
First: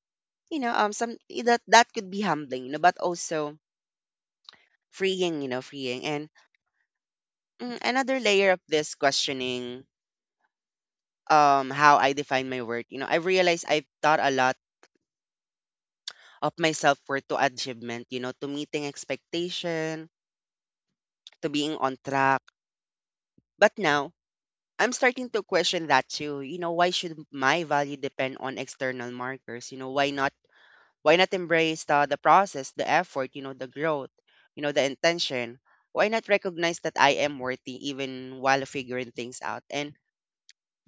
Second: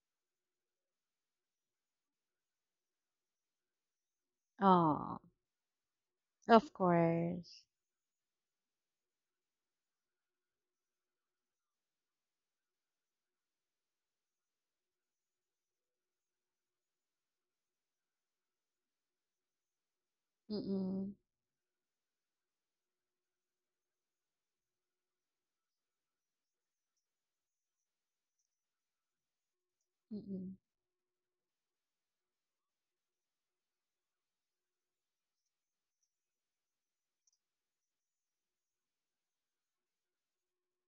[SPEAKER 1] you know some that could be humbling, you know, but also
[SPEAKER 2] Oh,
[SPEAKER 1] freeing, you know, freeing. And
[SPEAKER 2] of course.
[SPEAKER 1] mm, another layer of this questioning, how I define my worth. You know, I've realized I've thought a lot of myself for to achievement, you know, to meeting expectation,
[SPEAKER 2] Mm.
[SPEAKER 1] to being on track. But now I'm starting to question that too. You know, why should my value depend on external markers? You know,
[SPEAKER 2] Mm.
[SPEAKER 1] why not embrace the process, the effort, you know, the growth, you know, the intention? Why not recognize that I am worthy even while figuring things out? And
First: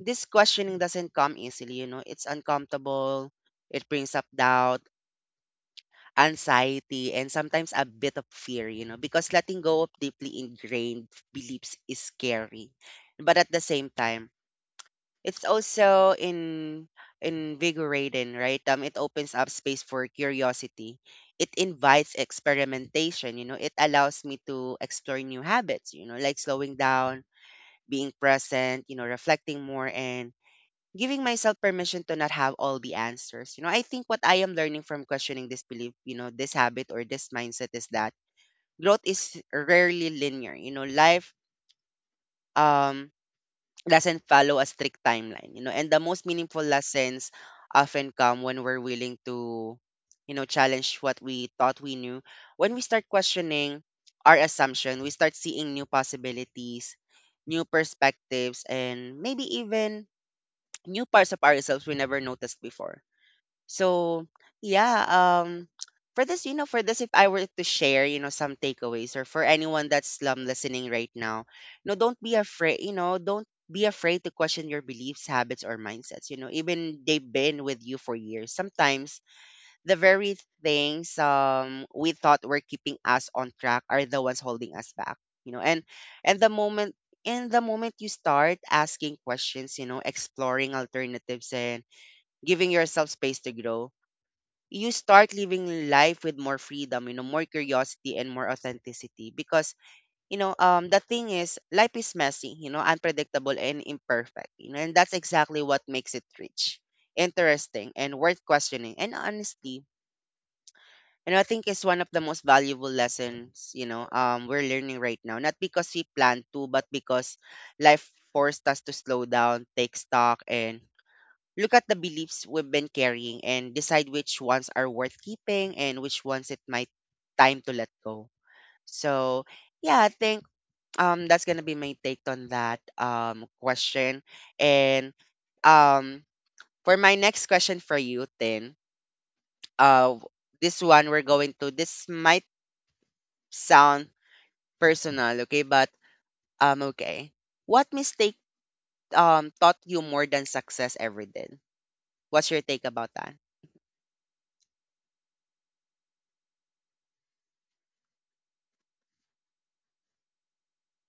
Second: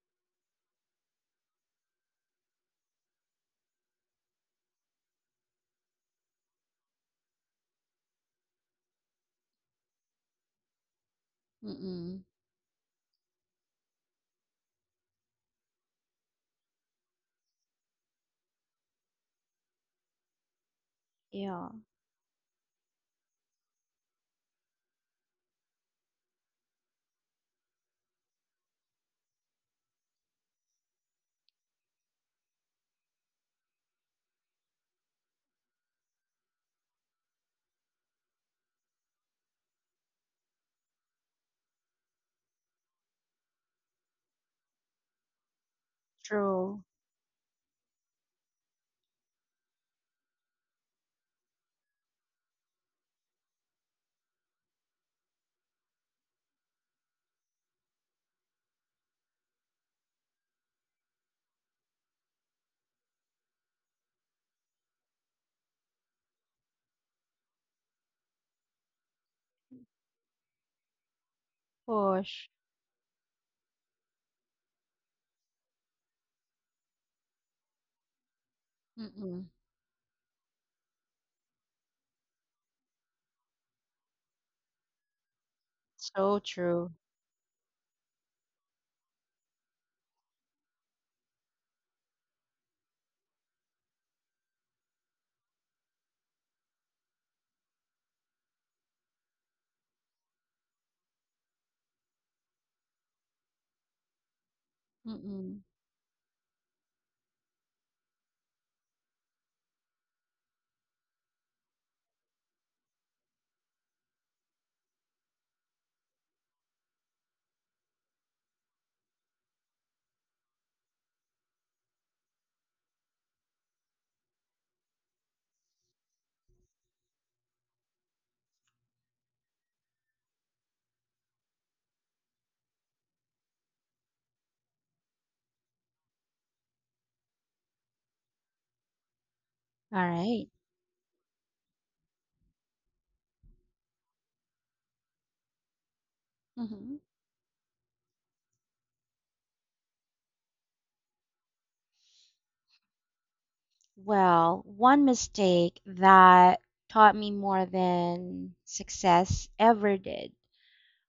[SPEAKER 1] this questioning doesn't come easily, you know. It's uncomfortable. It brings up doubt, anxiety, and sometimes a bit of fear, you know, because letting go of deeply ingrained beliefs is
[SPEAKER 2] Mm.
[SPEAKER 1] scary. But at the same time, it's also in invigorating, right? It opens up space for curiosity. It
[SPEAKER 2] Yeah.
[SPEAKER 1] invites experimentation, you know. It allows me to explore new habits, you know, like slowing down, being present, you know, reflecting more, and giving myself permission to not have all the answers. You know, I think what I am learning from questioning this belief, you know, this habit or this mindset is that growth is rarely linear. You know, life um doesn't follow a strict timeline, you know, and the most meaningful
[SPEAKER 2] True.
[SPEAKER 1] lessons often come when we're willing to, you know, challenge what we thought we knew. When we start questioning our assumption, we start seeing new possibilities, new perspectives, and maybe even new parts of ourselves we never noticed before. So yeah, for this, for this, if I were to share, some takeaways or for anyone that's listening right now, don't be
[SPEAKER 2] Push.
[SPEAKER 1] afraid, don't be afraid to question your beliefs, habits, or mindsets. You know, even they've been with you for years. Sometimes
[SPEAKER 2] Mm.
[SPEAKER 1] the very things we thought were keeping us on track are the ones holding us back. You know, and
[SPEAKER 2] So
[SPEAKER 1] and the
[SPEAKER 2] true.
[SPEAKER 1] moment you start asking questions, exploring alternatives and giving yourself space to grow, you start living life with more freedom, more curiosity and more authenticity. Because, the thing is, life is messy, unpredictable and imperfect, and that's exactly
[SPEAKER 2] Mm.
[SPEAKER 1] what makes it rich, interesting, and worth questioning. And honestly, I think it's one of the most valuable lessons, we're learning right now. Not because we plan to, but because life forced us to slow down, take stock, and look at the beliefs we've been carrying and decide which ones are worth keeping and which ones it might time to let go. So yeah, I think that's gonna be my take on that question. And um for my next question for you, Tin,
[SPEAKER 2] All
[SPEAKER 1] uh
[SPEAKER 2] right.
[SPEAKER 1] this one we're going to this might sound personal, okay, but
[SPEAKER 2] Mhm.
[SPEAKER 1] okay. What mistake taught you more than success ever did? What's your take about that?
[SPEAKER 2] Well, one mistake that taught me more than success ever did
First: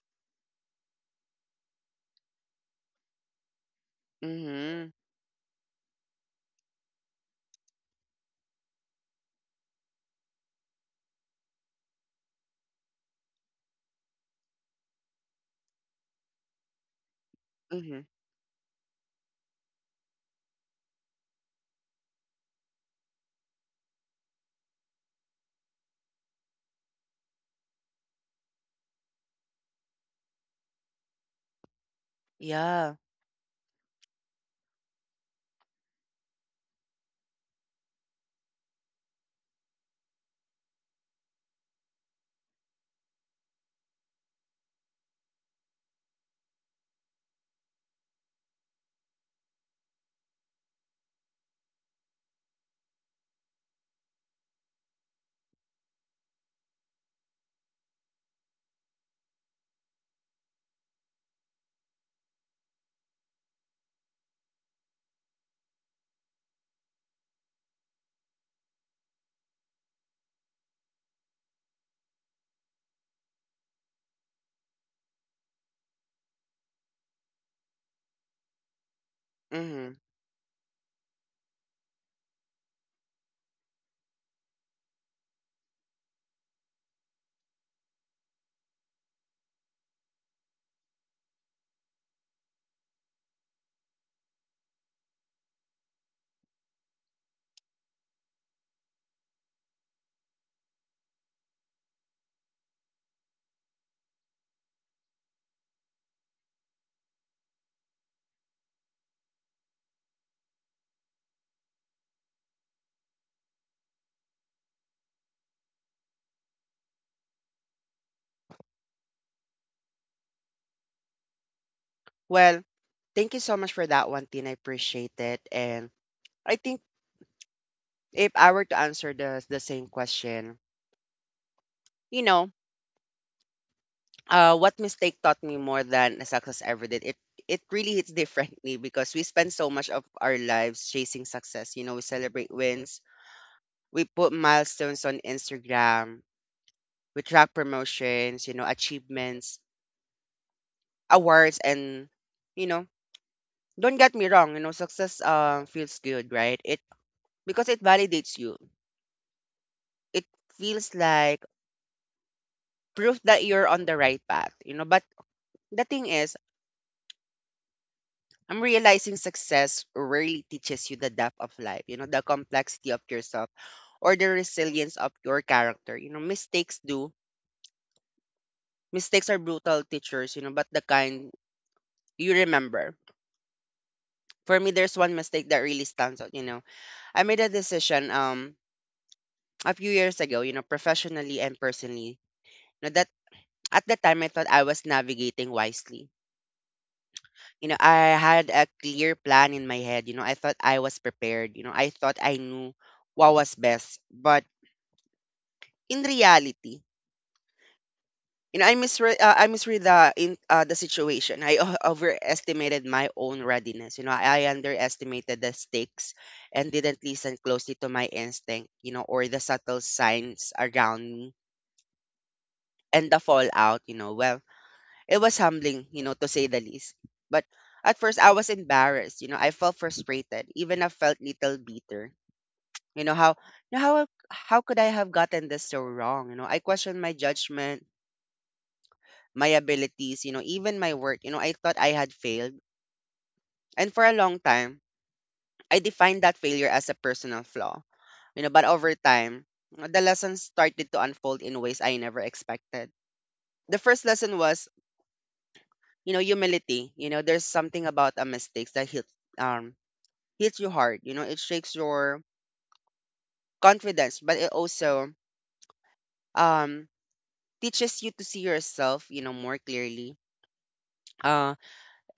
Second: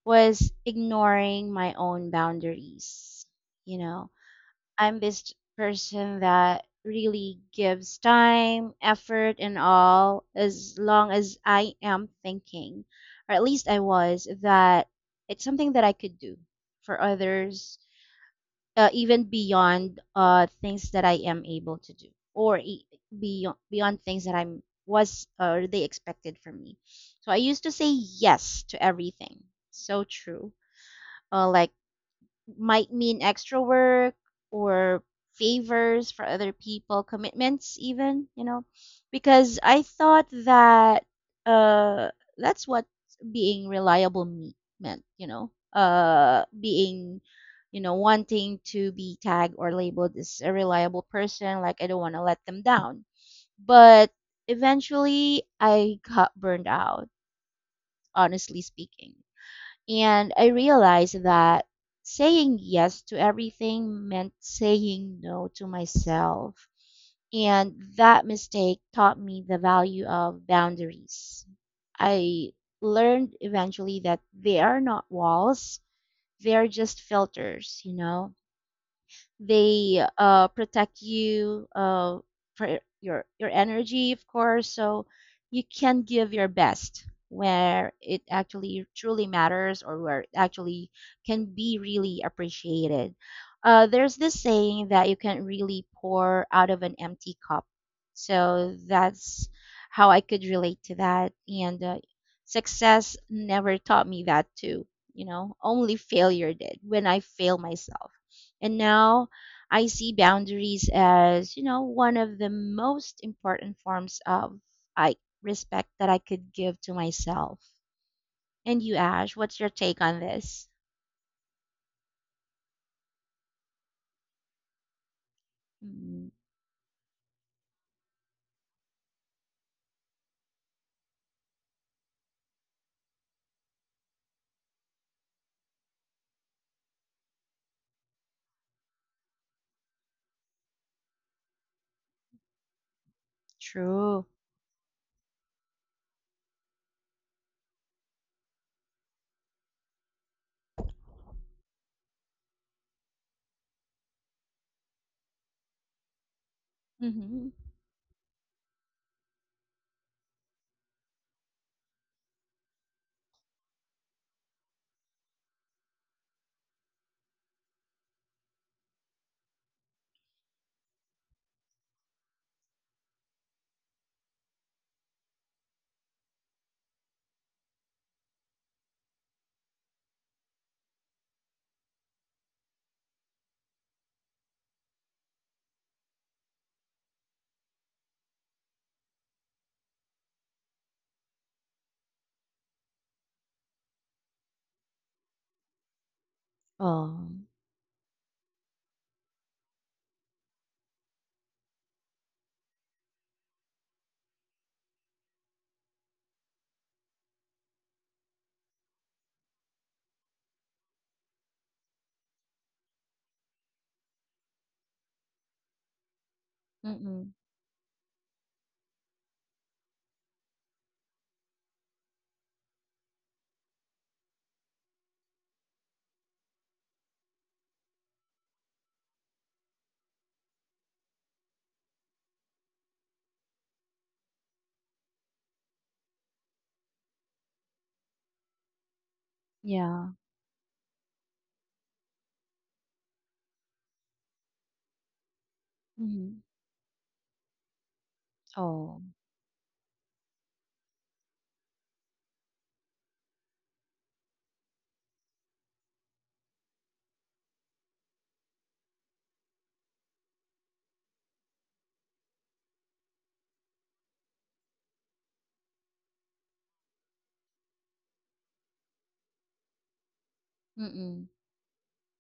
[SPEAKER 2] was ignoring my own boundaries. You know,
[SPEAKER 1] Mhm,
[SPEAKER 2] I'm this person that really gives time, effort, and all, as long as I am thinking, or at least I was, that it's something that I could do for others,
[SPEAKER 1] mhm.
[SPEAKER 2] even beyond things that I am able to do, or beyond things that I'm was, or they expected from me. So I used to say yes to everything. So true. Like, might
[SPEAKER 1] Yeah,
[SPEAKER 2] mean extra work or favors for other people, commitments even, you know, because I thought that uh that's what being reliable meant, you know, being, you know, wanting to be tagged or labeled as a reliable person, like I don't want to let them down. But eventually I got burned out, honestly speaking. And I realized that saying yes to everything meant saying no to myself. And that mistake taught me the value of boundaries. I learned eventually that they are not walls, they are just filters, you know,
[SPEAKER 1] mhm.
[SPEAKER 2] they protect you, for your energy, of course. So you can give your best where it actually truly matters, or where it actually can be really appreciated. There's this saying that you can't really pour out of an empty cup. So that's how I could relate to that. And success never taught me that too, you know, only failure did, when I fail myself. And now I see boundaries as, you know, one of the most important forms of I respect that I could give to myself. And you, Ash, what's your take on this?
[SPEAKER 1] Well, thank you so much for that one, Tin. I appreciate it. And
[SPEAKER 2] Mm,
[SPEAKER 1] I think if I were to answer the same question, you know, what mistake taught me more than success ever did? It really hits differently because we spend so much of our lives chasing success. You know, we celebrate wins, we
[SPEAKER 2] true.
[SPEAKER 1] put milestones on Instagram, we track promotions, achievements, awards, and you know, don't get me wrong, success feels good, right? It
[SPEAKER 2] Mm-hmm.
[SPEAKER 1] Because it validates you. It feels like proof that you're on the right path, you know. But the thing is I'm realizing success rarely teaches you the depth of life, the complexity of yourself or the resilience of your character. You know, mistakes do. Mistakes are brutal teachers, but the kind you remember. For me, there's one mistake that really stands out, you know. I made a decision a few years ago, professionally and personally. That at the time I thought I was navigating wisely.
[SPEAKER 2] Oh.
[SPEAKER 1] You know, I had a clear plan in my head, I thought I was prepared, I thought I knew what was best. But in reality, I misread the in the situation. I overestimated my own readiness. You know, I underestimated the stakes and didn't
[SPEAKER 2] Mm-mm.
[SPEAKER 1] listen closely to my instinct. You know, or the subtle signs around me and the fallout. You know, well, it was humbling. You know, to say the least. But at first, I was embarrassed. You know, I felt frustrated. Even I felt little bitter. You know how you know, how how could I have gotten this so wrong? You know, I questioned my judgment my
[SPEAKER 2] Yeah.
[SPEAKER 1] abilities, even my work. You know, I thought I had failed. And for a long time, I defined
[SPEAKER 2] Mm-hmm.
[SPEAKER 1] that failure as a personal flaw. You know, but over
[SPEAKER 2] Oh.
[SPEAKER 1] time, the lessons started to unfold in ways I never expected. The first lesson was, humility. You know, there's something about a mistakes that hits um hits you hard. You know, it shakes your confidence, but it also um teaches you to see yourself, more clearly.
[SPEAKER 2] Mm-mm.
[SPEAKER 1] Um,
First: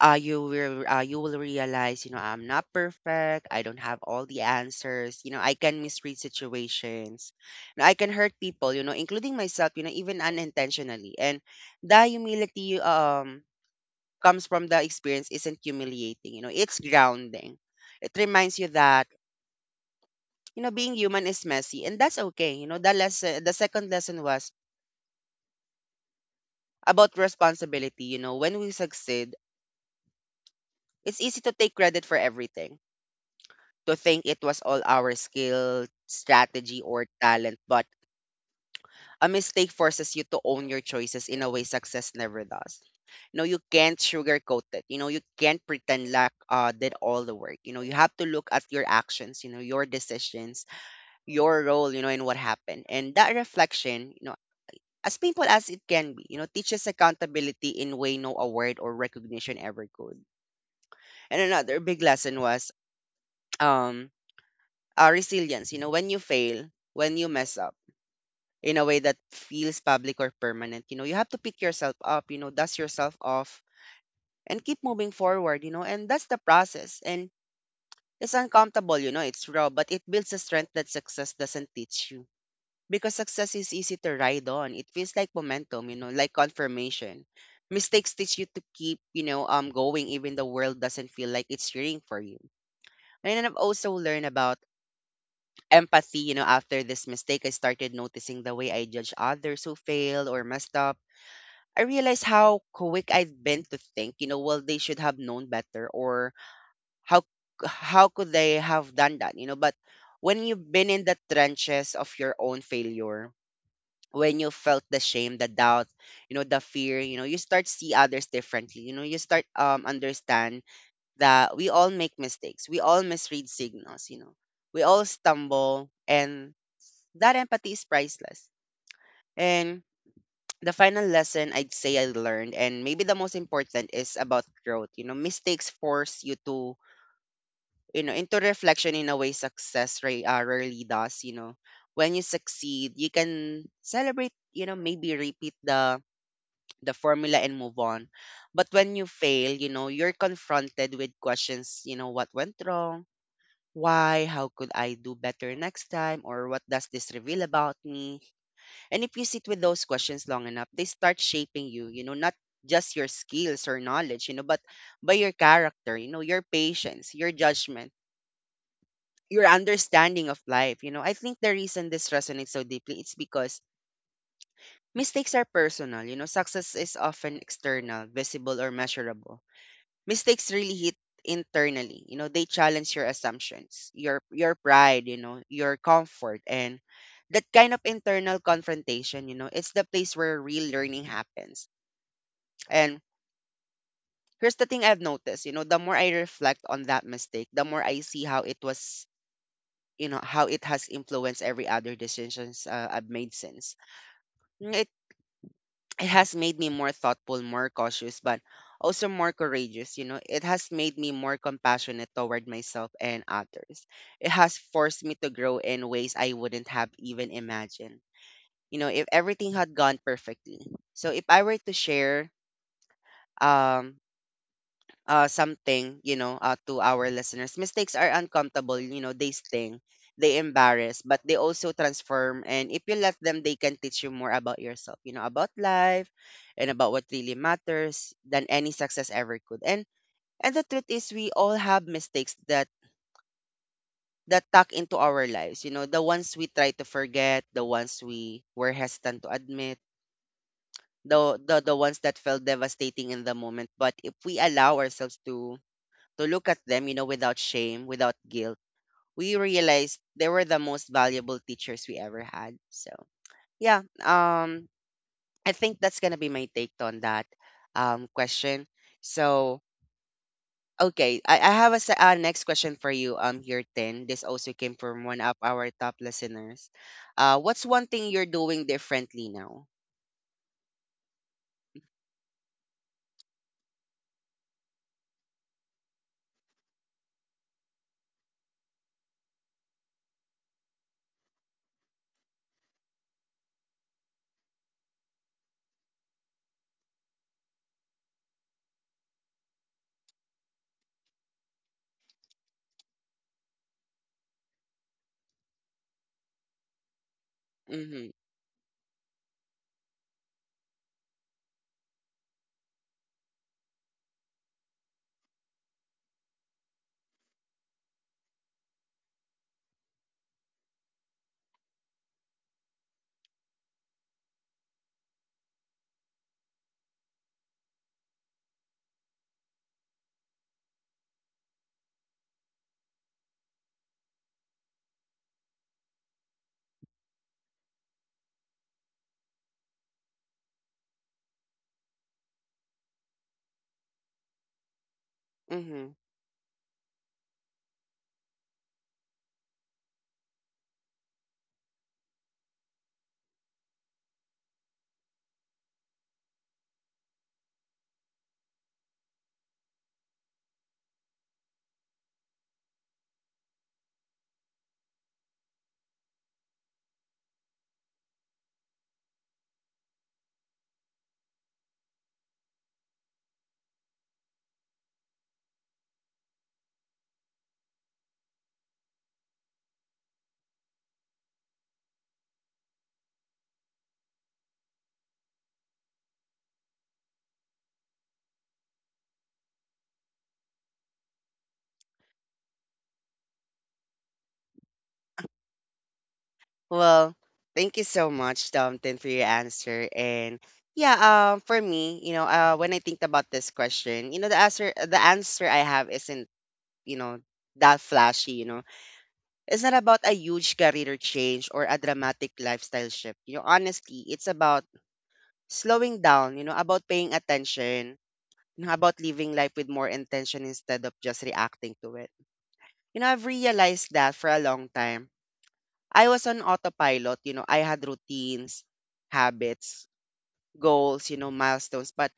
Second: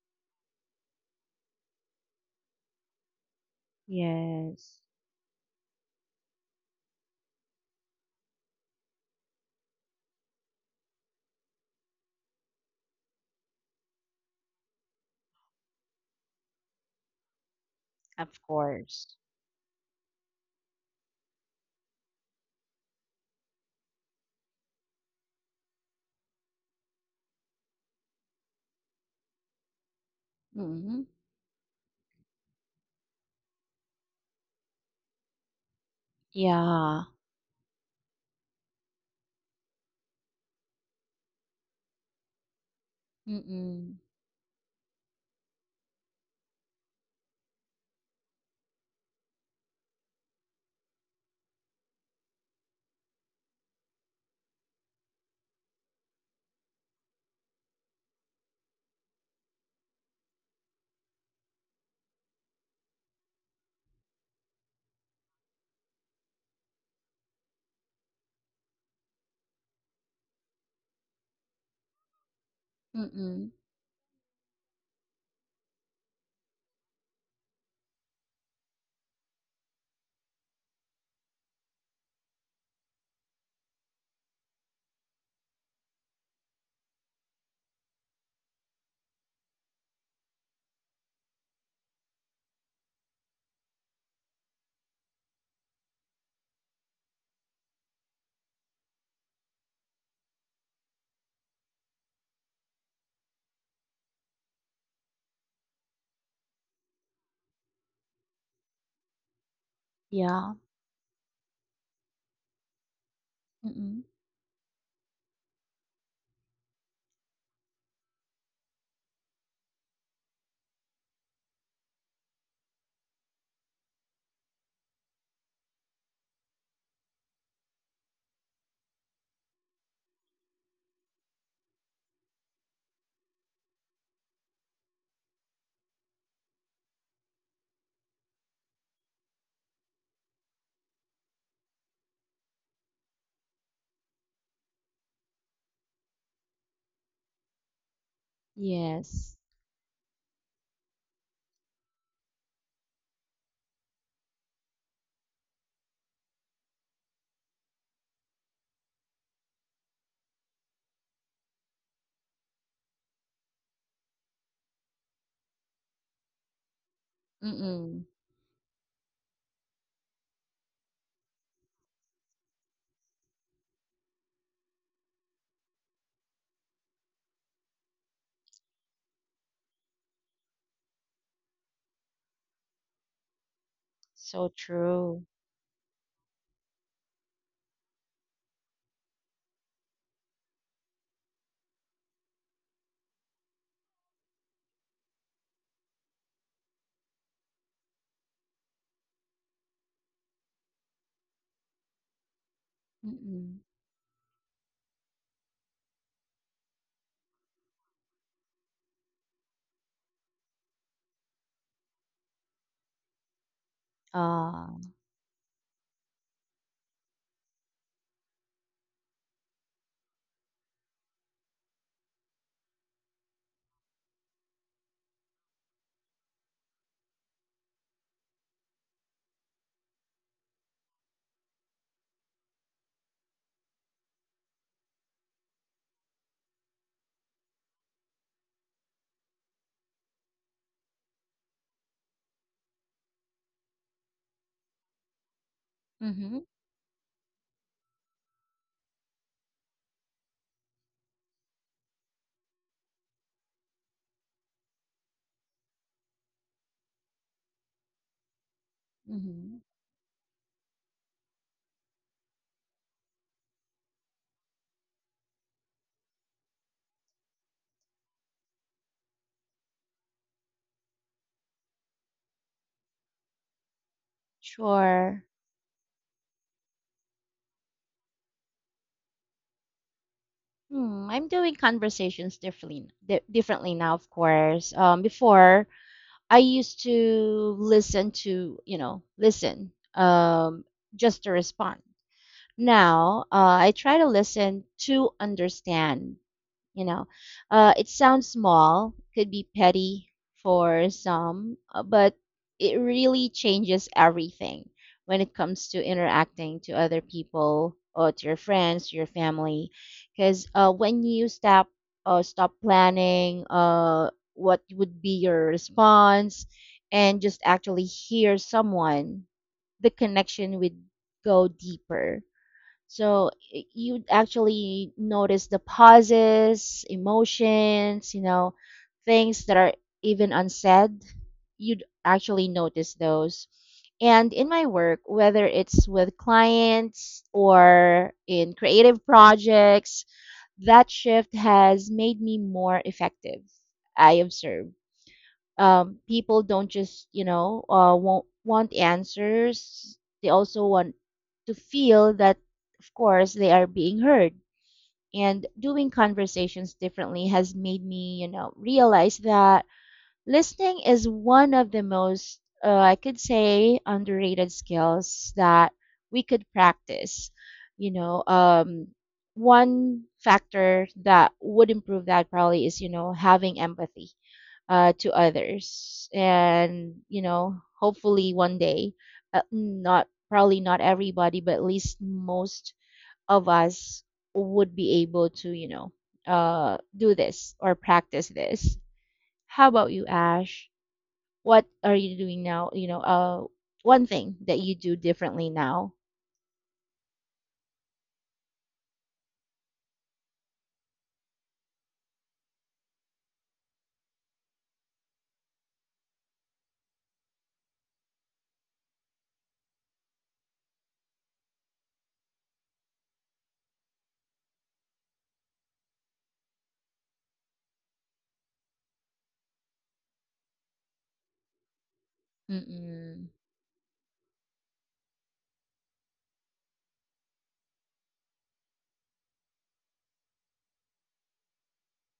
[SPEAKER 1] you will realize, you know, I'm not perfect, I don't have all the
[SPEAKER 2] Yes.
[SPEAKER 1] answers, you know, I can misread situations and I can hurt people, you know, including myself, you know, even unintentionally. And the humility comes from the experience isn't humiliating, you know, it's grounding. It
[SPEAKER 2] Of
[SPEAKER 1] reminds you that,
[SPEAKER 2] course.
[SPEAKER 1] being human is messy and that's okay. You know, the second lesson was about responsibility. You know, when we succeed,
[SPEAKER 2] Mm-hmm.
[SPEAKER 1] it's easy to take credit for everything, to think it was all our skill, strategy,
[SPEAKER 2] Yeah.
[SPEAKER 1] or talent, but a mistake forces you to own your choices in a way success never does. No, you
[SPEAKER 2] Mm-mm.
[SPEAKER 1] can't sugarcoat it. You know, you can't pretend like did all the work. You know, you have to look at your actions, your decisions, your role, and what happened. And that reflection, as painful as it can be, teaches accountability in way no award or recognition ever could. And another big lesson was um resilience. You know, when you fail, when you mess up in a way that feels public or permanent, you have to pick yourself up, dust yourself
[SPEAKER 2] Mm-mm.
[SPEAKER 1] off and keep moving forward, and that's the process. And it's uncomfortable, it's raw, but it builds a strength that success doesn't teach you. Because success is easy to ride on. It feels like momentum, like confirmation. Mistakes teach you to keep, going even the world doesn't feel like it's cheering for you. And I've also learned about empathy, after this mistake, I started noticing the way I judge others who failed or messed up. I realized how quick I've been to think, well, they should have known better or how how could they have done that, you know? But when
[SPEAKER 2] Yeah.
[SPEAKER 1] you've been in the trenches of your own failure,
[SPEAKER 2] Mm-mm.
[SPEAKER 1] when you felt the shame, the doubt, the fear, you start see others differently. You start understand that we all make mistakes. We all misread signals, you know. We all stumble and that empathy is priceless. And the final lesson I'd say I learned, and maybe the most important, is about growth. You know, mistakes force you to, into reflection in a way success rarely does. You know, when you succeed, you can celebrate. You know, maybe repeat the formula and move on. But when you
[SPEAKER 2] Yes.
[SPEAKER 1] fail, you're confronted with questions. You know, what went wrong? Why? How could I do better next time? Or what does this reveal about me? And if you sit with those questions long enough, they start shaping you, not just your skills or knowledge, but by your character, your patience, your judgment,
[SPEAKER 2] Mm-mm.
[SPEAKER 1] your understanding of life. You know, I think the reason this resonates so deeply is because mistakes are personal, success is often external, visible or measurable. Mistakes really hit internally. You know, they challenge your assumptions, your
[SPEAKER 2] So
[SPEAKER 1] pride,
[SPEAKER 2] true.
[SPEAKER 1] your comfort and that kind of internal confrontation, it's the place where real learning happens. And here's the thing I've noticed, the more I reflect on that mistake, the more I see how it was, how it has influenced every other decisions I've made since. It has made me more thoughtful, more cautious, but also more courageous. You know, it has made me more compassionate toward myself and others. It has
[SPEAKER 2] Uh
[SPEAKER 1] forced me to grow in ways I wouldn't have even imagined. You know, if everything had gone perfectly. So if I were to share um something, to our listeners. Mistakes are uncomfortable, they sting, they embarrass, but they also transform. And if you let them, they can teach you more about yourself, about life and about what really matters than any success ever could. And the truth is we all have mistakes that tuck into our lives, the ones
[SPEAKER 2] Mm-hmm.
[SPEAKER 1] we try to forget, the ones we were hesitant to admit, the ones that felt devastating in the moment. But if we allow ourselves to look at them, without shame, without guilt, we
[SPEAKER 2] Mm-hmm.
[SPEAKER 1] realized they were the most valuable teachers we ever had. So yeah, I think that's gonna be my take on that question. So okay, I have a next question for you. Here ten. This also came from one
[SPEAKER 2] Sure.
[SPEAKER 1] of our top listeners. What's one thing you're doing differently now?
[SPEAKER 2] Hmm, I'm doing conversations differently, differently now, of course. Before, I used to listen to, you know, listen, just to respond. Now, I try to listen to understand, you know, it sounds small, could be petty for some, but it really changes everything when it comes to interacting to other people,
[SPEAKER 1] Mm-hmm,
[SPEAKER 2] or to your friends, to your family, because when you stop, stop planning, what would be your response, and just actually hear someone, the connection would go deeper. So you actually notice the pauses, emotions, you know, things that are even unsaid. You'd actually notice those. And in my work, whether it's with clients or in creative projects, that shift has made me more effective, I observe.
[SPEAKER 1] mm-hmm.
[SPEAKER 2] People don't just, you know, won't want answers, they also want to feel that, of course, they are being heard. And doing conversations differently has made me, you know, realize that listening is one of the most, I could say, underrated skills that we could practice, you know um, one factor that would improve that probably is, you know, having empathy, to others. And, you know, hopefully one day, not probably not everybody, but at least most of us would be able to, you know, do this or practice this. How about you, Ash? What are you doing now? You know, one thing that you do differently now.
[SPEAKER 1] Well, thank you so much, Dumpton, for your answer. And yeah, for me, when I think about this question, the answer I have isn't, you know, that flashy. You know, it's not about a huge career change or a dramatic lifestyle shift. You know, honestly, it's about slowing down. You know, about paying attention. You know, about living life with more intention instead of just reacting to it. I've
[SPEAKER 2] Mm-mm.
[SPEAKER 1] realized that for a long time I was on autopilot. I had routines, habits, goals, milestones, but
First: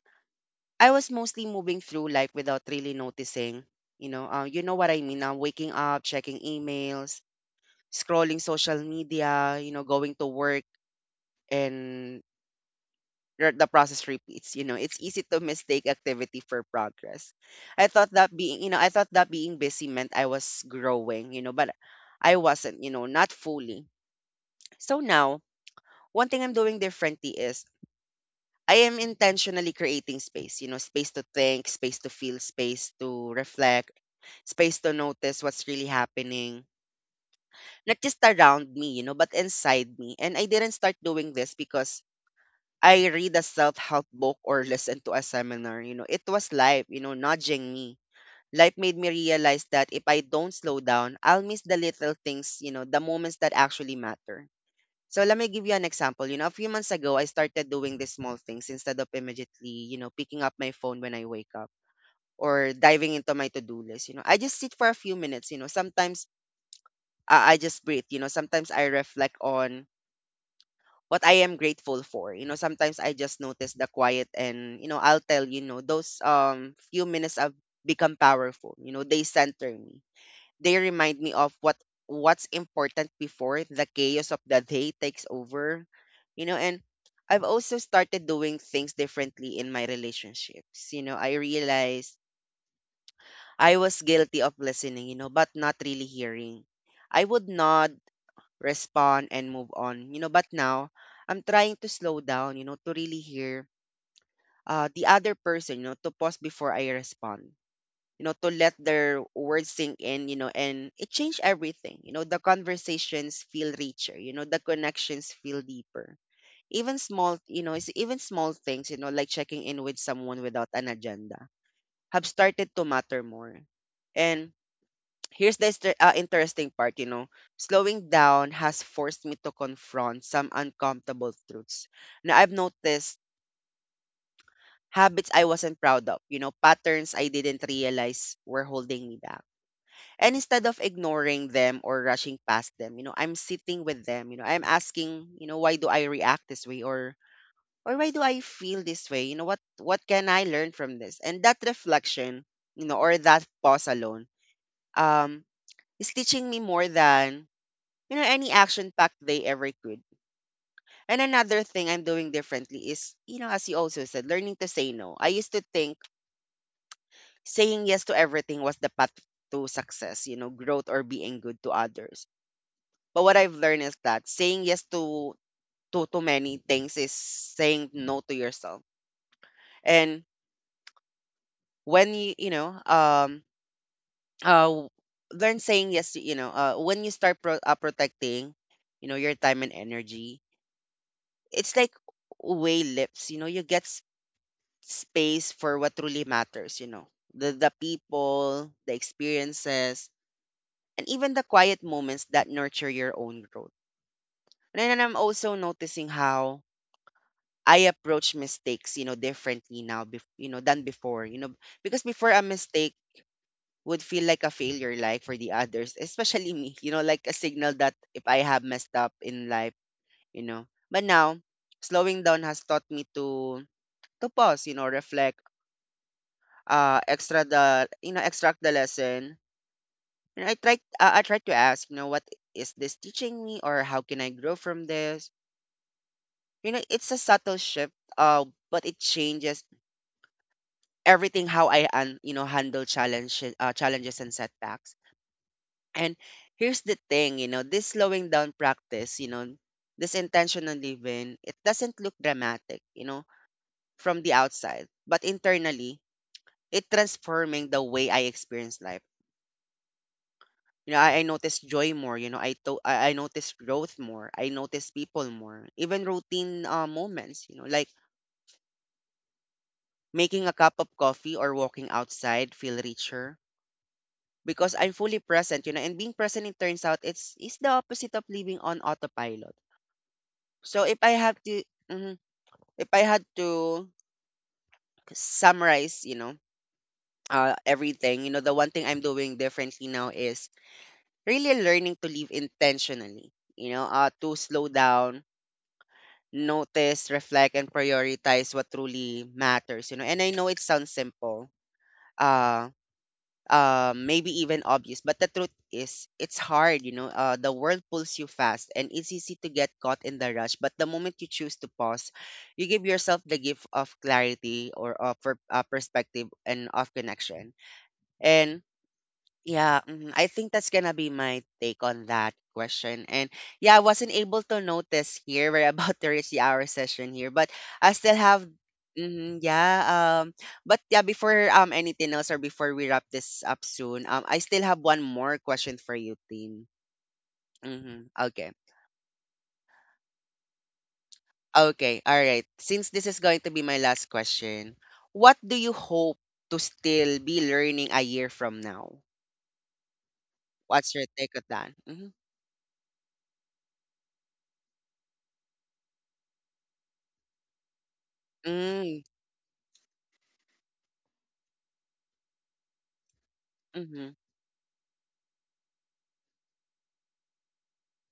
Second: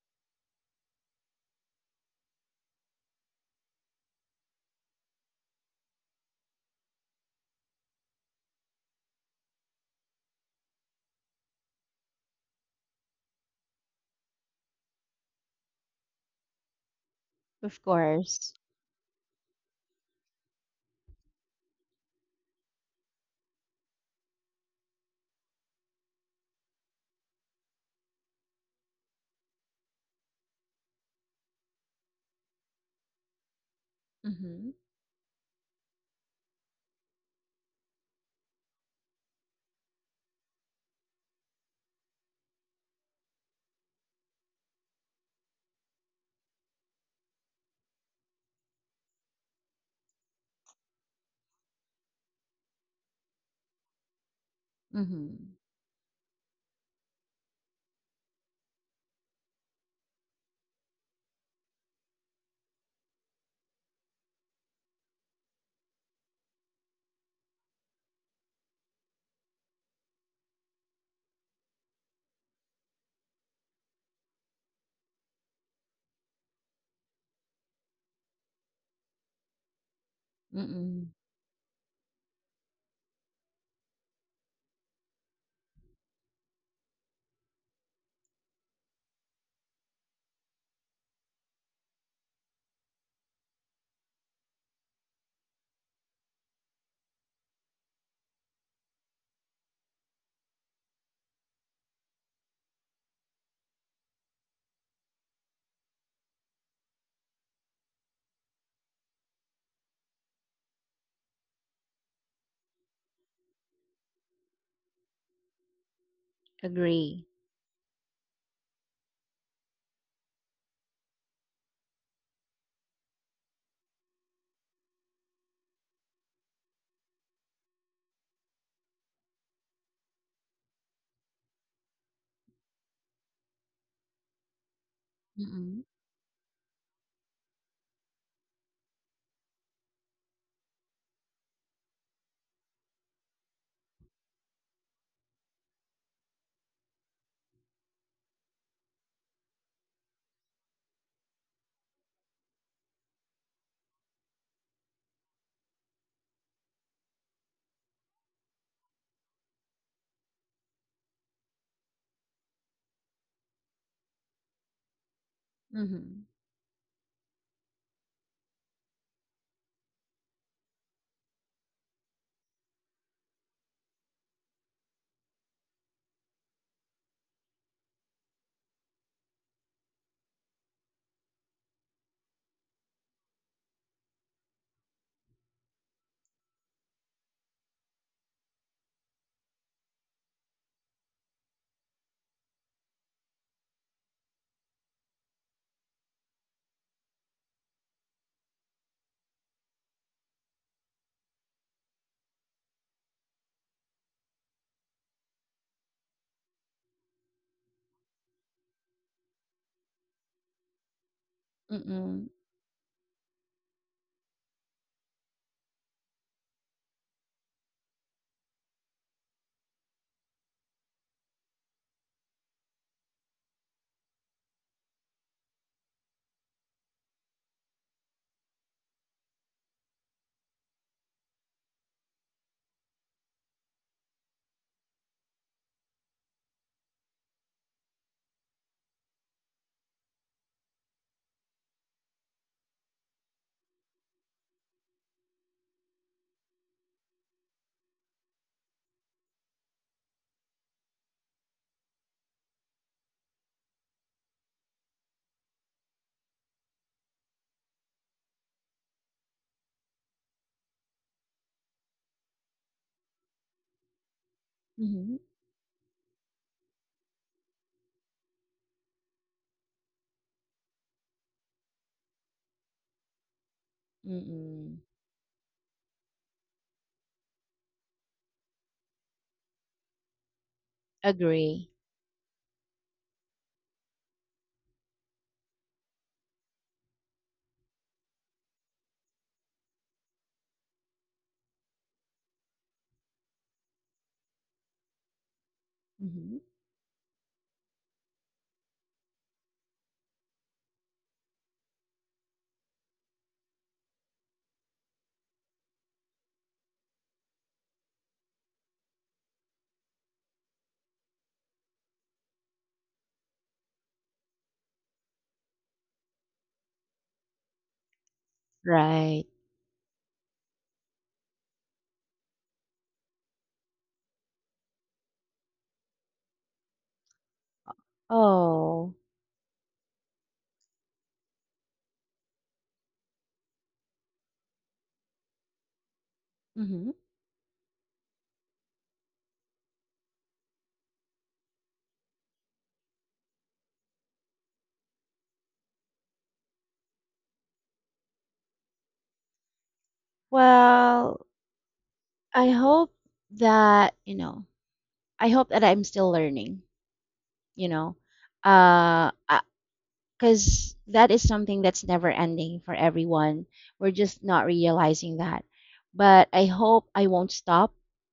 [SPEAKER 1] I was mostly moving through life without really noticing. You know what I mean. I'm waking up, checking emails, scrolling social media, going to work, and the process repeats. It's easy to mistake activity for progress.
[SPEAKER 2] Of course.
[SPEAKER 1] I thought that being busy meant I was growing, but I wasn't. Not fully. So now one thing I'm doing differently is I am intentionally creating space, space to think, space to feel, space to reflect,
[SPEAKER 2] Mm-hmm.
[SPEAKER 1] space to notice what's really happening, not just around me, but inside me. And I didn't start doing this because I read a self help book or listen to a seminar. It was life, nudging me. Life made me realize that if I don't slow down, I'll miss the little things, the moments that actually matter. So let me
[SPEAKER 2] Mm-hmm.
[SPEAKER 1] give you an example. A few months ago, I started doing these small things instead of immediately, picking up my phone when I wake up or diving into my to-do list. I just sit for a few minutes. You know, sometimes I just breathe. Sometimes I reflect on what I am grateful for. Sometimes I just notice the quiet, and, I'll tell those few minutes have become powerful. They center me. They
[SPEAKER 2] Mm-mm.
[SPEAKER 1] remind me of what's important before the chaos of the day takes over. And I've also started doing things differently in my relationships. I realized I was guilty of listening, but not really hearing. I would nod, respond, and move on. But now I'm trying to slow down, to really hear the other person, to pause before I respond, to let their words sink in, and it changed everything. The conversations feel richer, the connections feel deeper. Even
[SPEAKER 2] Agree.
[SPEAKER 1] small, you know, It's even small things, like checking in with someone without an agenda, have started to matter more. And here's the interesting part. Slowing down has forced me to confront some uncomfortable truths. Now I've noticed habits I wasn't
[SPEAKER 2] Mm-mm.
[SPEAKER 1] proud of, patterns I didn't realize were holding me back. And instead of ignoring them or rushing past them, I'm sitting with them. I'm asking, why do I react this way, or why do I feel this way? What can I learn from this? And that reflection, or that pause alone, um, is teaching me more than any action packed they ever could. And another thing I'm doing differently is, as you also said, learning to say no. I used to think
[SPEAKER 2] Mm-hmm.
[SPEAKER 1] saying yes to everything was the path to success, growth or being good to others. But what I've learned is that saying yes to too many things is saying no to yourself. And when you know uh learn saying yes to, when you start protecting your time and energy, it's like way lips. You get space for what truly matters. The people, the experiences, and even the quiet moments that nurture your own growth. And then I'm also noticing how I approach mistakes, differently now, than before. Because
[SPEAKER 2] Mm-mm.
[SPEAKER 1] before, a mistake would feel like a failure, like for the others, especially me, like a signal that if I have messed up in life. But now, slowing down has taught me to pause, reflect, extract the lesson. And I try to ask, what is this teaching me, or how can I grow from this? It's a subtle shift, uh, but it changes everything how I un, you know handle challenges and setbacks. And here's the thing, this slowing down practice, this intentional living, it doesn't look dramatic, from the outside, but internally, it transforming the way I experience life. I notice joy more. I notice growth more. I notice
[SPEAKER 2] Mm-hmm.
[SPEAKER 1] people more. Even routine moments, like making a cup of coffee or walking outside feel richer because
[SPEAKER 2] Mm-mm.
[SPEAKER 1] I'm fully present, and being present, it turns out, it's the opposite of living on autopilot. So if I have to,
[SPEAKER 2] Agree.
[SPEAKER 1] mhm, If I had to summarize, everything, the one thing I'm doing differently now is really learning to live intentionally. To slow down,
[SPEAKER 2] Mm-hmm.
[SPEAKER 1] notice, reflect, and prioritize what truly matters. And I know it sounds simple, uh, maybe even obvious. But the truth is, it's hard. The world pulls you fast, and it's easy to get caught in the rush. But the moment you choose to pause, you give yourself the gift of clarity, or of perspective, and of connection. And
[SPEAKER 2] Right.
[SPEAKER 1] yeah. Mhm. I think that's gonna be my take on that question. And yeah, I wasn't able to notice here. We're about to reach the hour session here, but I still have.
[SPEAKER 2] Oh.
[SPEAKER 1] Mhm, yeah. But yeah, before anything else, or before we wrap this up soon, I still have one more question for you, Tin.
[SPEAKER 2] Mm-hmm.
[SPEAKER 1] Mm-hmm. Okay. Okay. All right. Since this is going to be my last question, what do you hope to still be learning a year from now? What's your
[SPEAKER 2] Well,
[SPEAKER 1] take on that? Mm-hmm.
[SPEAKER 2] I hope that, you know, I hope that I'm still learning, you know.
[SPEAKER 1] Mm.
[SPEAKER 2] I, because that is something that's never ending for everyone. We're
[SPEAKER 1] Mm-hmm.
[SPEAKER 2] just not realizing that. But I hope I won't stop.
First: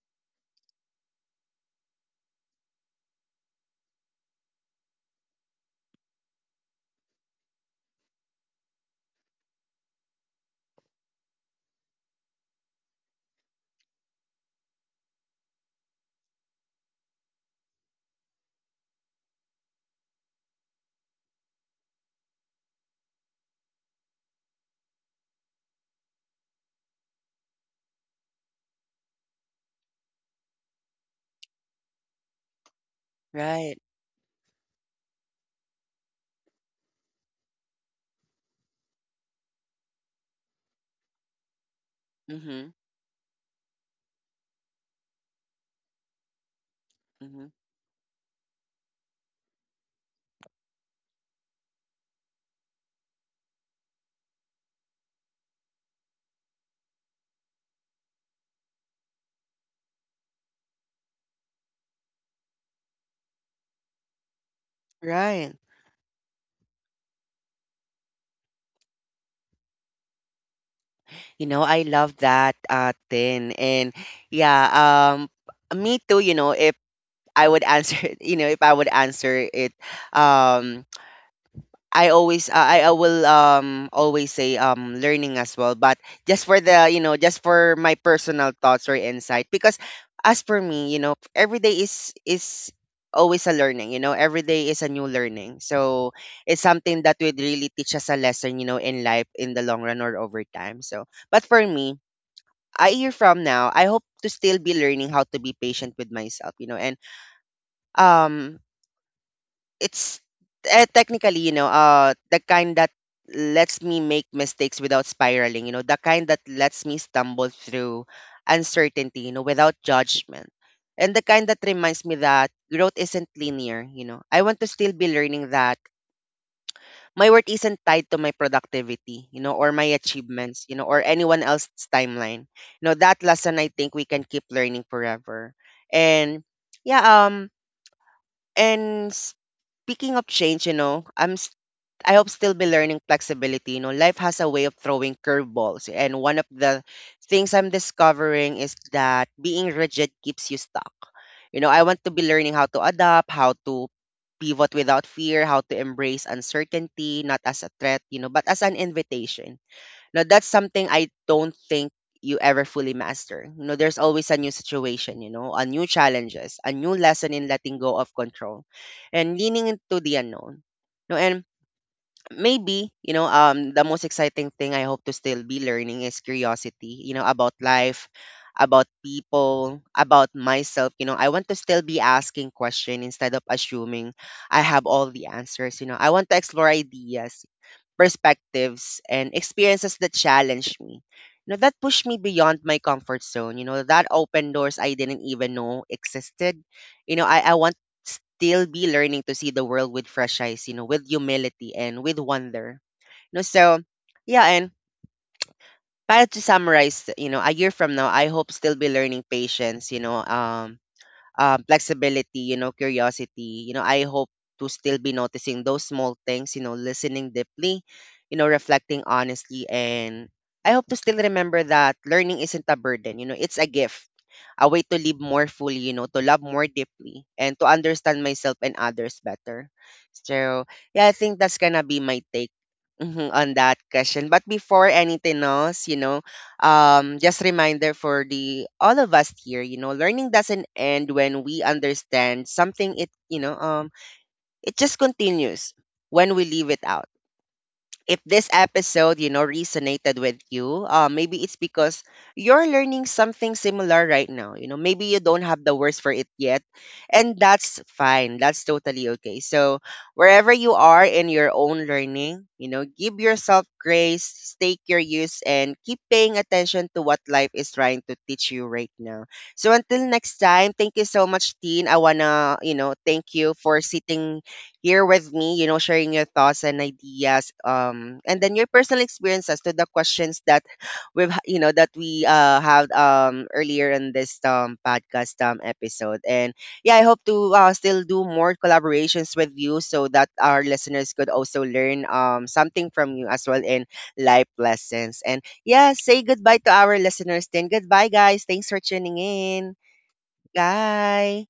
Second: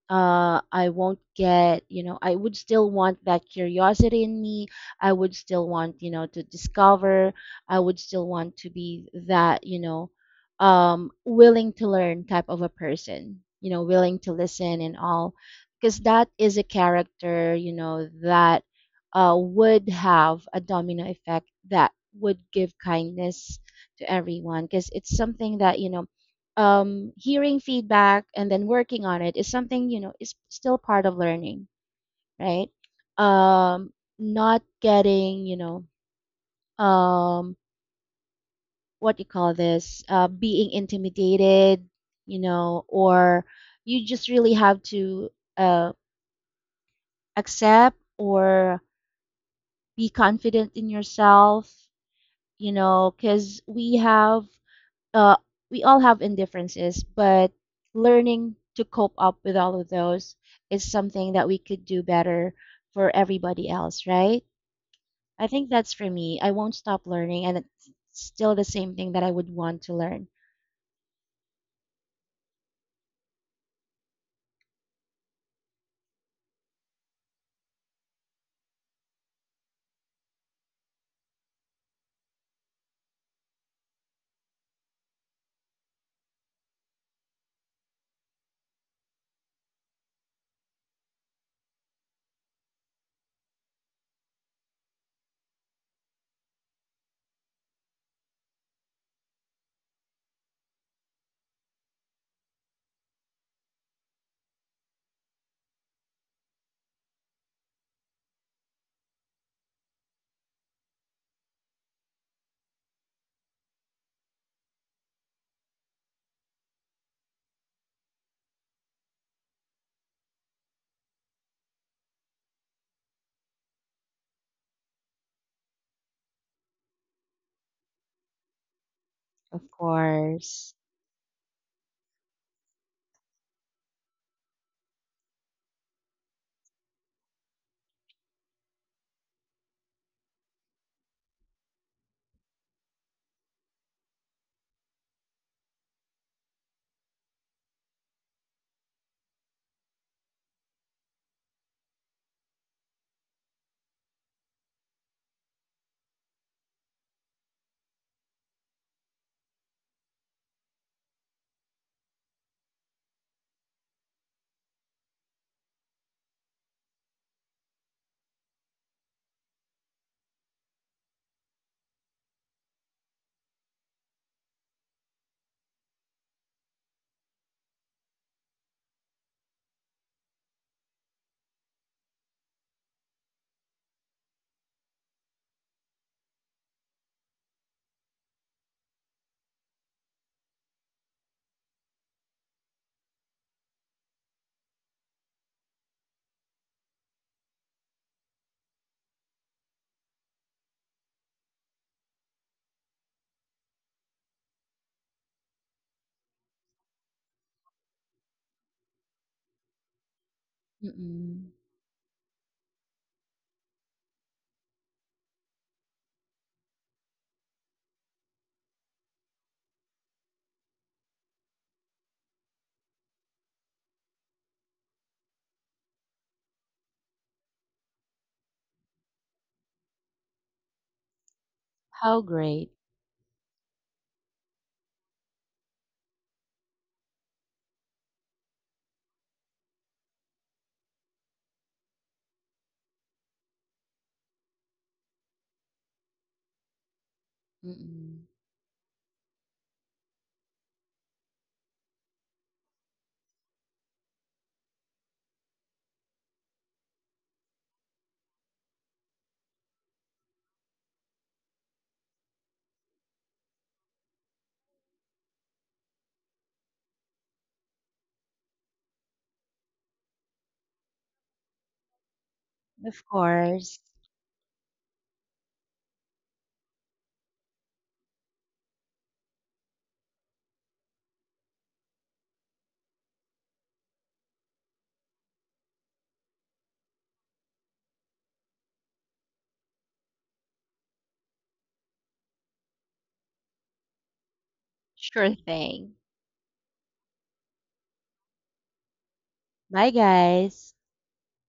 [SPEAKER 2] I won't get, you know, I would still want that curiosity in me. I would still want, you know, to discover. I would still want to be that, you know, willing to learn type of a person, you know, willing to listen and all. Because that is a character, you know, that would have a domino effect, that would give kindness to everyone, because it's something that, you know, hearing feedback and then working on it is something, you know, is still part of learning, right?
[SPEAKER 1] Right.
[SPEAKER 2] um, Not getting, you know, um, what you call this, being intimidated,
[SPEAKER 1] Mm.
[SPEAKER 2] you
[SPEAKER 1] Mhm.
[SPEAKER 2] know, or you just really have to uh,
[SPEAKER 1] Mm. Mhm.
[SPEAKER 2] accept, or be confident in yourself, you know, because we have, uh, we all have indifferences, but learning to cope up with all of those is something that we could do better for everybody else, right? I
[SPEAKER 1] Right.
[SPEAKER 2] think that's for me. I won't stop learning, and it's still the same thing that I would want to learn.
[SPEAKER 1] I love that thing. And yeah, um me too. If I would answer, if I would answer it, um I always I will always say learning as well, but just for the you know just for my personal thoughts or insight. Because as for me, every day is always a learning. Every day is a new learning, so it's something that would really teach us a lesson in life, in the long run or over time. So but for me, a year from now, I hope to still be learning how to be patient with myself. And um it's technically, the kind that lets me make mistakes without spiraling, the kind that lets me stumble through uncertainty, without judgment. And the kind that reminds me that growth isn't linear. I want to still be learning that my worth isn't tied to my productivity,
[SPEAKER 2] Of
[SPEAKER 1] or my achievements,
[SPEAKER 2] course.
[SPEAKER 1] or anyone else's timeline. That lesson, I think we can keep learning forever. And yeah, and speaking of change, I hope still be learning flexibility. Life has a way of throwing curveballs. And one of the things I'm discovering is that being rigid keeps you stuck. I want to be learning how to adapt, how to pivot without fear, how to embrace uncertainty, not as a threat, but as an invitation. Now, that's something I don't think you ever fully master. There's always a new situation, a new challenges, a new lesson in letting go of control and leaning into the unknown. No, and maybe the most exciting thing I hope to still be learning is curiosity. About life, about people, about myself. I want to still be asking question instead of assuming I have all the answers. I want to explore ideas, perspectives, and experiences that challenged me. That pushed me beyond my comfort zone. That opened doors I didn't even know existed. I want still be learning to see the world with fresh eyes, with humility and with wonder. You know, so yeah, and but to summarize, a year from now, I hope still be learning patience,
[SPEAKER 2] Mm-mm.
[SPEAKER 1] flexibility, curiosity. I hope to still be noticing those small things, listening deeply, reflecting honestly. And I hope to still remember that learning isn't a burden, it's a gift, a way to live more fully, to love more deeply and to understand myself and others better. So, yeah, I think that's gonna be
[SPEAKER 2] How
[SPEAKER 1] my take
[SPEAKER 2] great.
[SPEAKER 1] mhm, on that question. But before anything else, just reminder for the all of us here, learning doesn't end when we understand something, it, it just continues when we leave it out. If
[SPEAKER 2] Mm-mm.
[SPEAKER 1] this episode, resonated with you, maybe it's because you're learning something similar right now. Maybe you don't have the words for it yet, and that's fine. That's totally okay. So, wherever you are in your own learning, give yourself grace, stay curious, and keep paying attention to what life is trying to teach you right now. So, until next time, thank you so much, Teen. I wanna,
[SPEAKER 2] Of
[SPEAKER 1] thank you for
[SPEAKER 2] course.
[SPEAKER 1] sitting here with me, sharing your thoughts and ideas, and then your personal experiences to the questions that we've, ha- you know, that we had earlier in this podcast episode. And yeah, I hope to still do more collaborations with you so that our listeners could also learn something from you as well in life lessons.
[SPEAKER 2] Sure
[SPEAKER 1] And yeah,
[SPEAKER 2] thing.
[SPEAKER 1] say goodbye to our listeners. Then goodbye, guys. Thanks for tuning in.
[SPEAKER 2] Bye, guys.
[SPEAKER 1] Bye.